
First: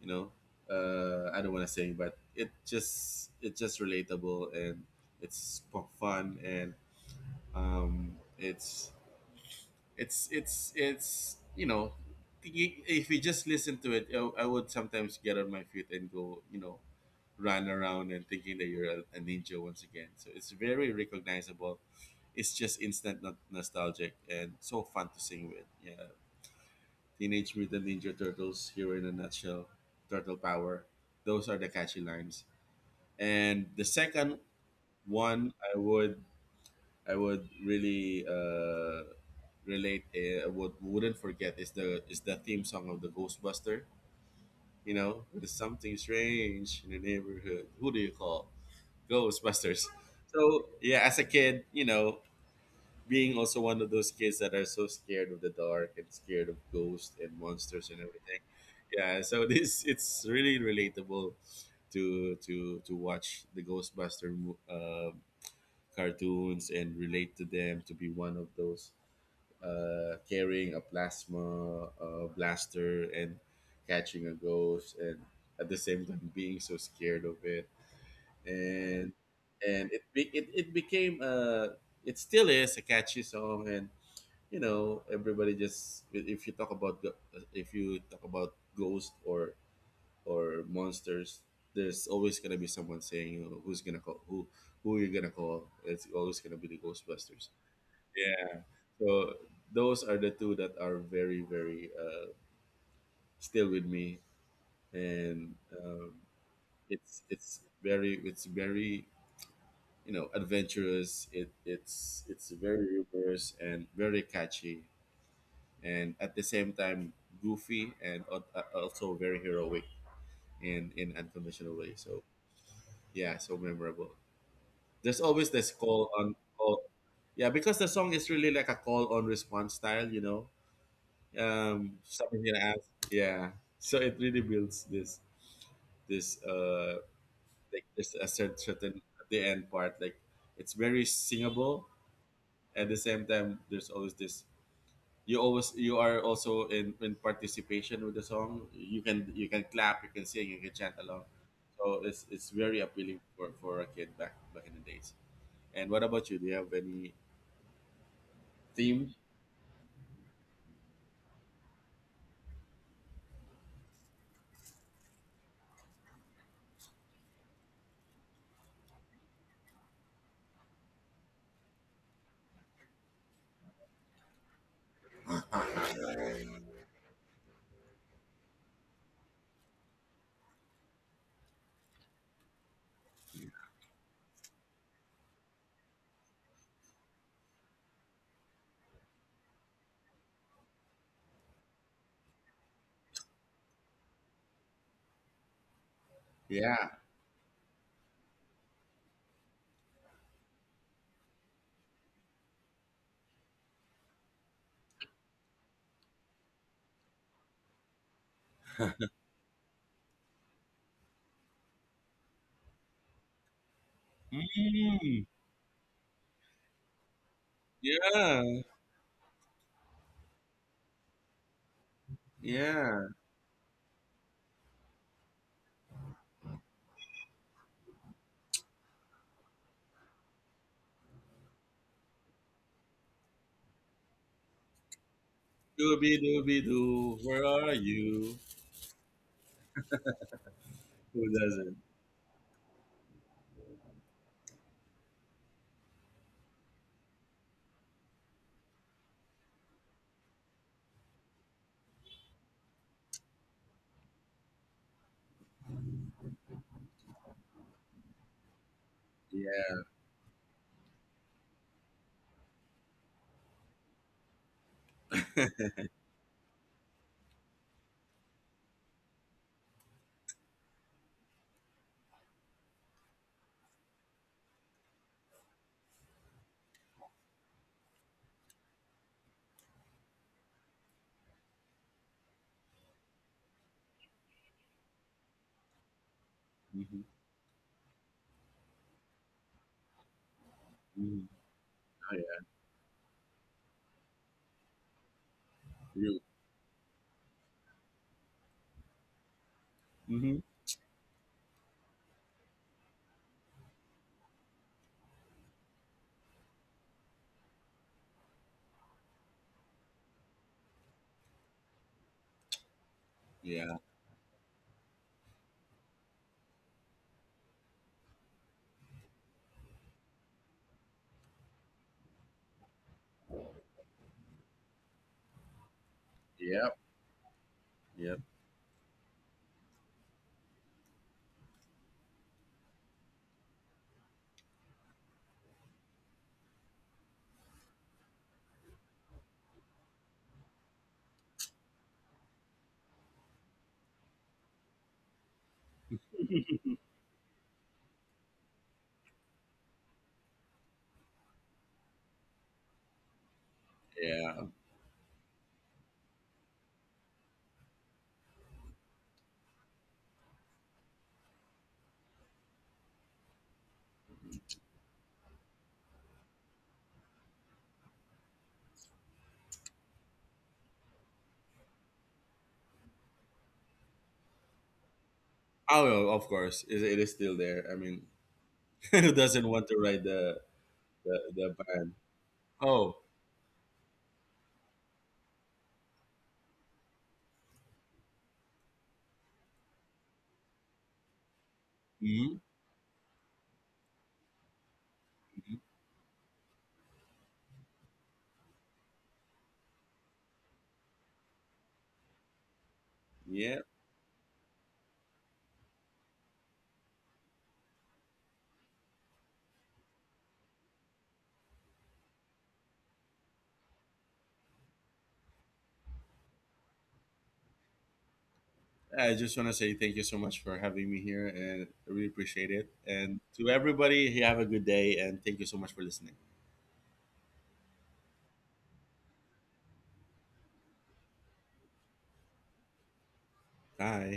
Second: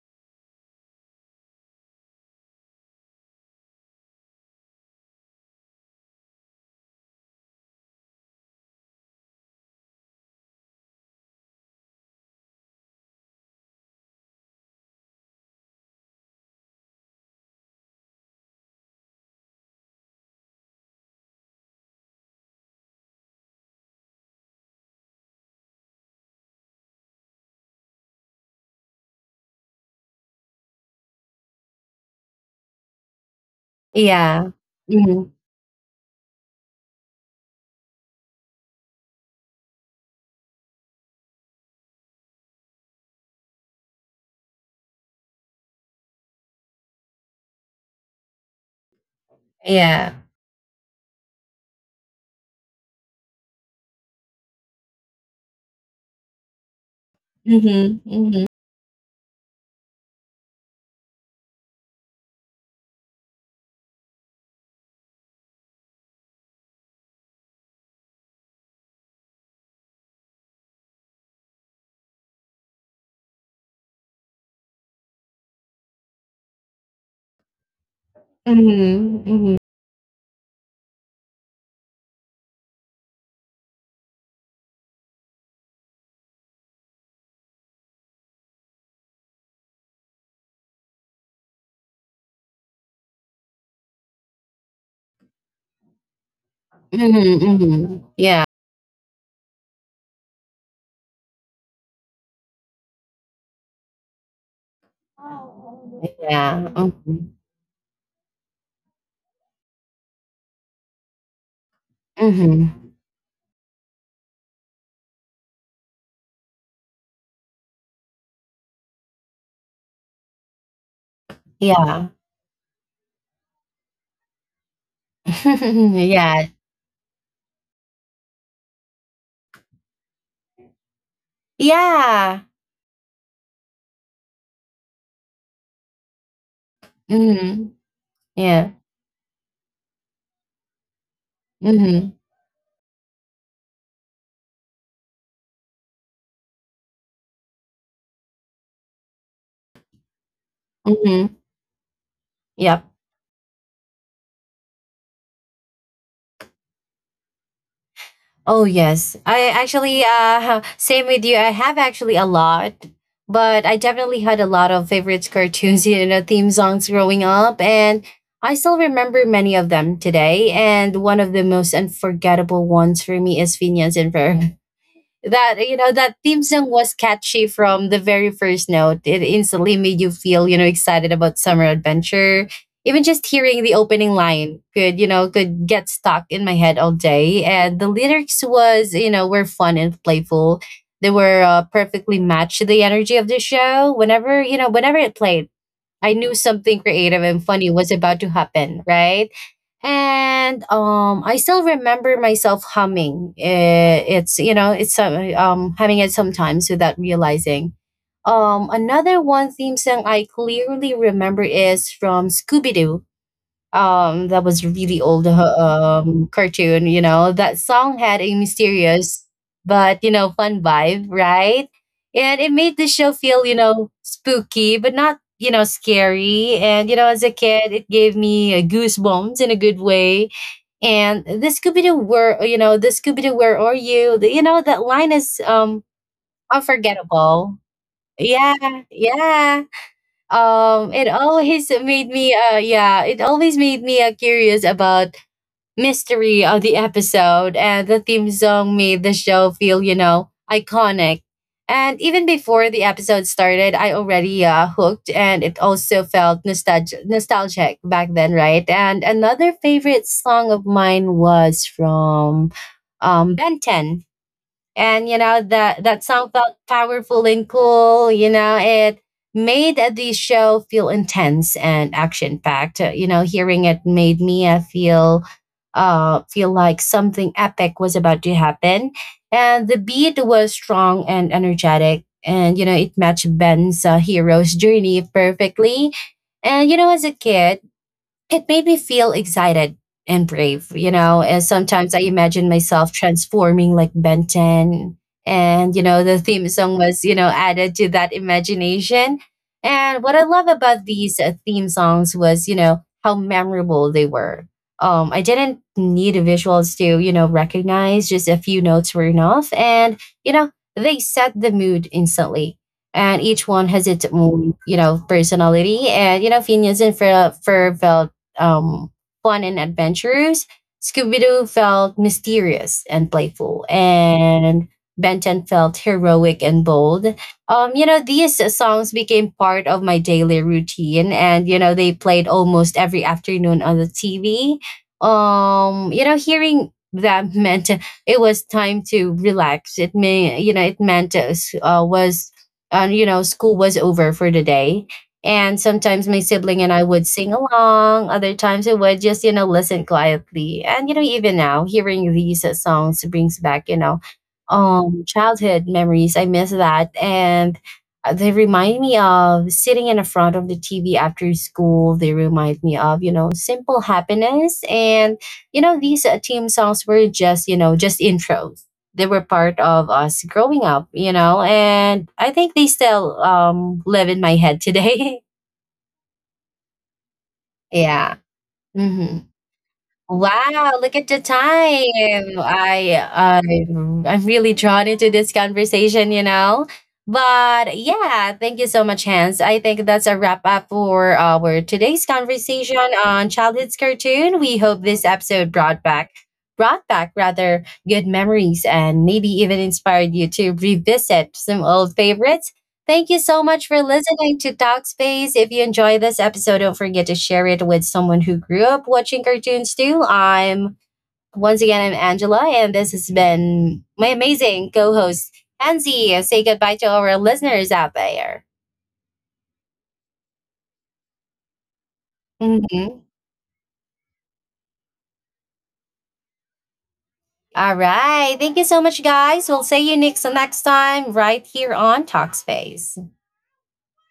S2: you know. Uh, I don't want to say, but it just it's just relatable, and it's fun, and um, it's it's it's, you know, if you just listen to it, I would sometimes get on my feet and go, you know, run around and thinking that you're a ninja once again, so it's very recognizable. It's just instant nostalgic and so fun to sing with. Yeah, Teenage Mutant Ninja Turtles, hero in a nutshell, turtle power. Those are the catchy lines. And the second
S1: Yeah. Mhm.
S2: one, I would really relate. Would wouldn't forget is the theme song of the Ghostbuster. You know, there's something strange in the neighborhood. Who do you call? Ghostbusters.
S1: Yeah.
S2: So yeah, as a kid, you know, being also one of those kids that are so scared of the dark and scared of ghosts and monsters and
S1: Mhm.
S2: everything.
S1: Mhm.
S2: Yeah, so this it's really relatable to watch the Ghostbuster cartoons and relate to them, to be one of those carrying a plasma blaster and catching a ghost and at the same time being so scared of it, and
S1: Mhm. Mhm.
S2: it became it still is a catchy song. And you know, everybody just if you talk about go- if you talk about ghosts or monsters, there's always gonna be someone saying, you know, who's gonna call, who you're gonna call. It's always gonna be the Ghostbusters.
S1: Mhm. Mhm. Yeah.
S2: Yeah, so those are the two that are very very still with me, and um,
S1: Yeah.
S2: it's
S1: Mhm.
S2: it's very it's very, you know, adventurous. It's very
S1: Mhm.
S2: humorous and very catchy, and at the same time goofy and also very heroic in unconventional way.
S1: Yeah.
S2: So yeah, so memorable. There's always this call on
S1: yeah.
S2: call, yeah, because the song is really like a call on response style, you know. Something
S1: Yeah.
S2: you ask, yeah. So it really builds this this uh
S1: Mhm.
S2: like there's a
S1: Yeah.
S2: certain at the end part, like it's very singable.
S1: Mm-hmm.
S2: At the same time, there's always this, you always, you are also in participation with the song. You can you can clap, you can sing, you can chant along.
S1: Mm-hmm.
S2: So it's very
S1: Yep.
S2: appealing for a kid back back in the days. And what about you? Do you have any
S1: Oh
S2: theme?
S1: yes. I actually same with you. I have actually a lot, but I definitely had a lot of favorites cartoons, you know, theme songs growing up, and I still remember many of them today. And one of the most unforgettable ones for me is Phineas and Ferb. That you know that theme song was catchy from the very first note. It instantly made you feel, you know, excited about summer adventure. Even just hearing the opening line could, you know, could get stuck in my head all day, and the lyrics was, you know, were fun and playful. They were perfectly matched to the energy of the show. Whenever, you know, whenever it played, I knew something
S2: Yeah,
S1: creative and funny was about to happen, right? And I still remember myself humming. Eh, it's you know it's humming it sometimes without realizing. Another one theme song I clearly remember is from Scooby-Doo. That was really
S2: mm,
S1: old cartoon. You know, that song had a
S2: yeah,
S1: mysterious but you know fun vibe, right? And it made the
S2: yeah,
S1: show feel, you know, spooky but not, you know, scary, and you know, as a kid it gave me goosebumps in a good way. And the Scooby Doo, the where you know the Scooby Doo, where are you. The- you know that line is
S2: doobie doobie doo, where
S1: unforgettable.
S2: are you?
S1: Yeah. Yeah. It
S2: Who
S1: always
S2: doesn't?
S1: made me yeah it always made me curious about mystery of the episode, and the theme song made the show feel, you know, iconic. And even before the episode started I already hooked, and it also felt nostalgic back then, right? And another
S2: Yeah.
S1: favorite song of mine was from Ben 10. And you know that that song felt powerful and cool, you know. It made the show feel intense and action packed, you know. Hearing it made me feel like something epic was about to happen. And the beat was strong and energetic, and you know it matched Ben's hero's journey perfectly. And you know,
S2: Hmm.
S1: as a kid it made me feel excited and brave, you
S2: Hmm.
S1: know. And sometimes I
S2: Oh yeah.
S1: imagine myself transforming like Benton. And, you know,
S2: You.
S1: the theme song was, you know, added to that imagination. And what I
S2: Hmm.
S1: love about these theme songs was, you know, how memorable they were. I didn't need visuals to, you know, recognize, just a few notes were enough. And, you know, they set the mood instantly, and each one
S2: Yeah.
S1: has its own, you know, personality. And you know, Ferb um, fun and adventurous, Scooby Doo felt mysterious and playful, and Ben 10 felt heroic and
S2: Yep.
S1: bold. You know,
S2: Yep.
S1: these songs became part of my daily routine, and you know, they played almost every afternoon on the TV. You know, hearing them meant it was time to relax. It meant you know, school was over for the day. And sometimes my sibling and I would sing along. Other times I would just, you know, listen quietly. And, you know, even now, hearing these songs brings back, you know,
S2: Yeah.
S1: childhood memories. I miss that. And they remind me of sitting in the front of the TV after school. They remind me of, you know, simple happiness. And, you know, these team songs were just, you know, just intros. They were part of us growing up, you know, and I think they still live in my head today.
S2: Oh well, of course it is still there, I mean.
S1: yeah.
S2: Who
S1: Hmm.
S2: doesn't want to ride the
S1: Wow, look at
S2: the
S1: the
S2: the band.
S1: time.
S2: Oh,
S1: I'm really drawn into this conversation, you know. But yeah, thank you so much, Hans. I think that's a wrap up for our today's
S2: hmm.
S1: conversation on childhood's cartoon. We hope this episode brought back rather good memories, and maybe even inspired you to revisit some old favorites. Thank you so
S2: Yeah.
S1: much for listening to Talkspace. If you enjoy this episode, don't forget to share it with someone who grew up watching cartoons too. I'm once again I'm Angela, and this has been my amazing co-host Pansy. Say goodbye to our listeners out there.
S2: I just want to say thank you so much for having me here, and I really appreciate it.
S1: Mhm.
S2: And to everybody, have a good day, and thank you so much for listening.
S1: All right, thank you so much, guys. We'll see you next time right here on Talkspace.
S2: Bye.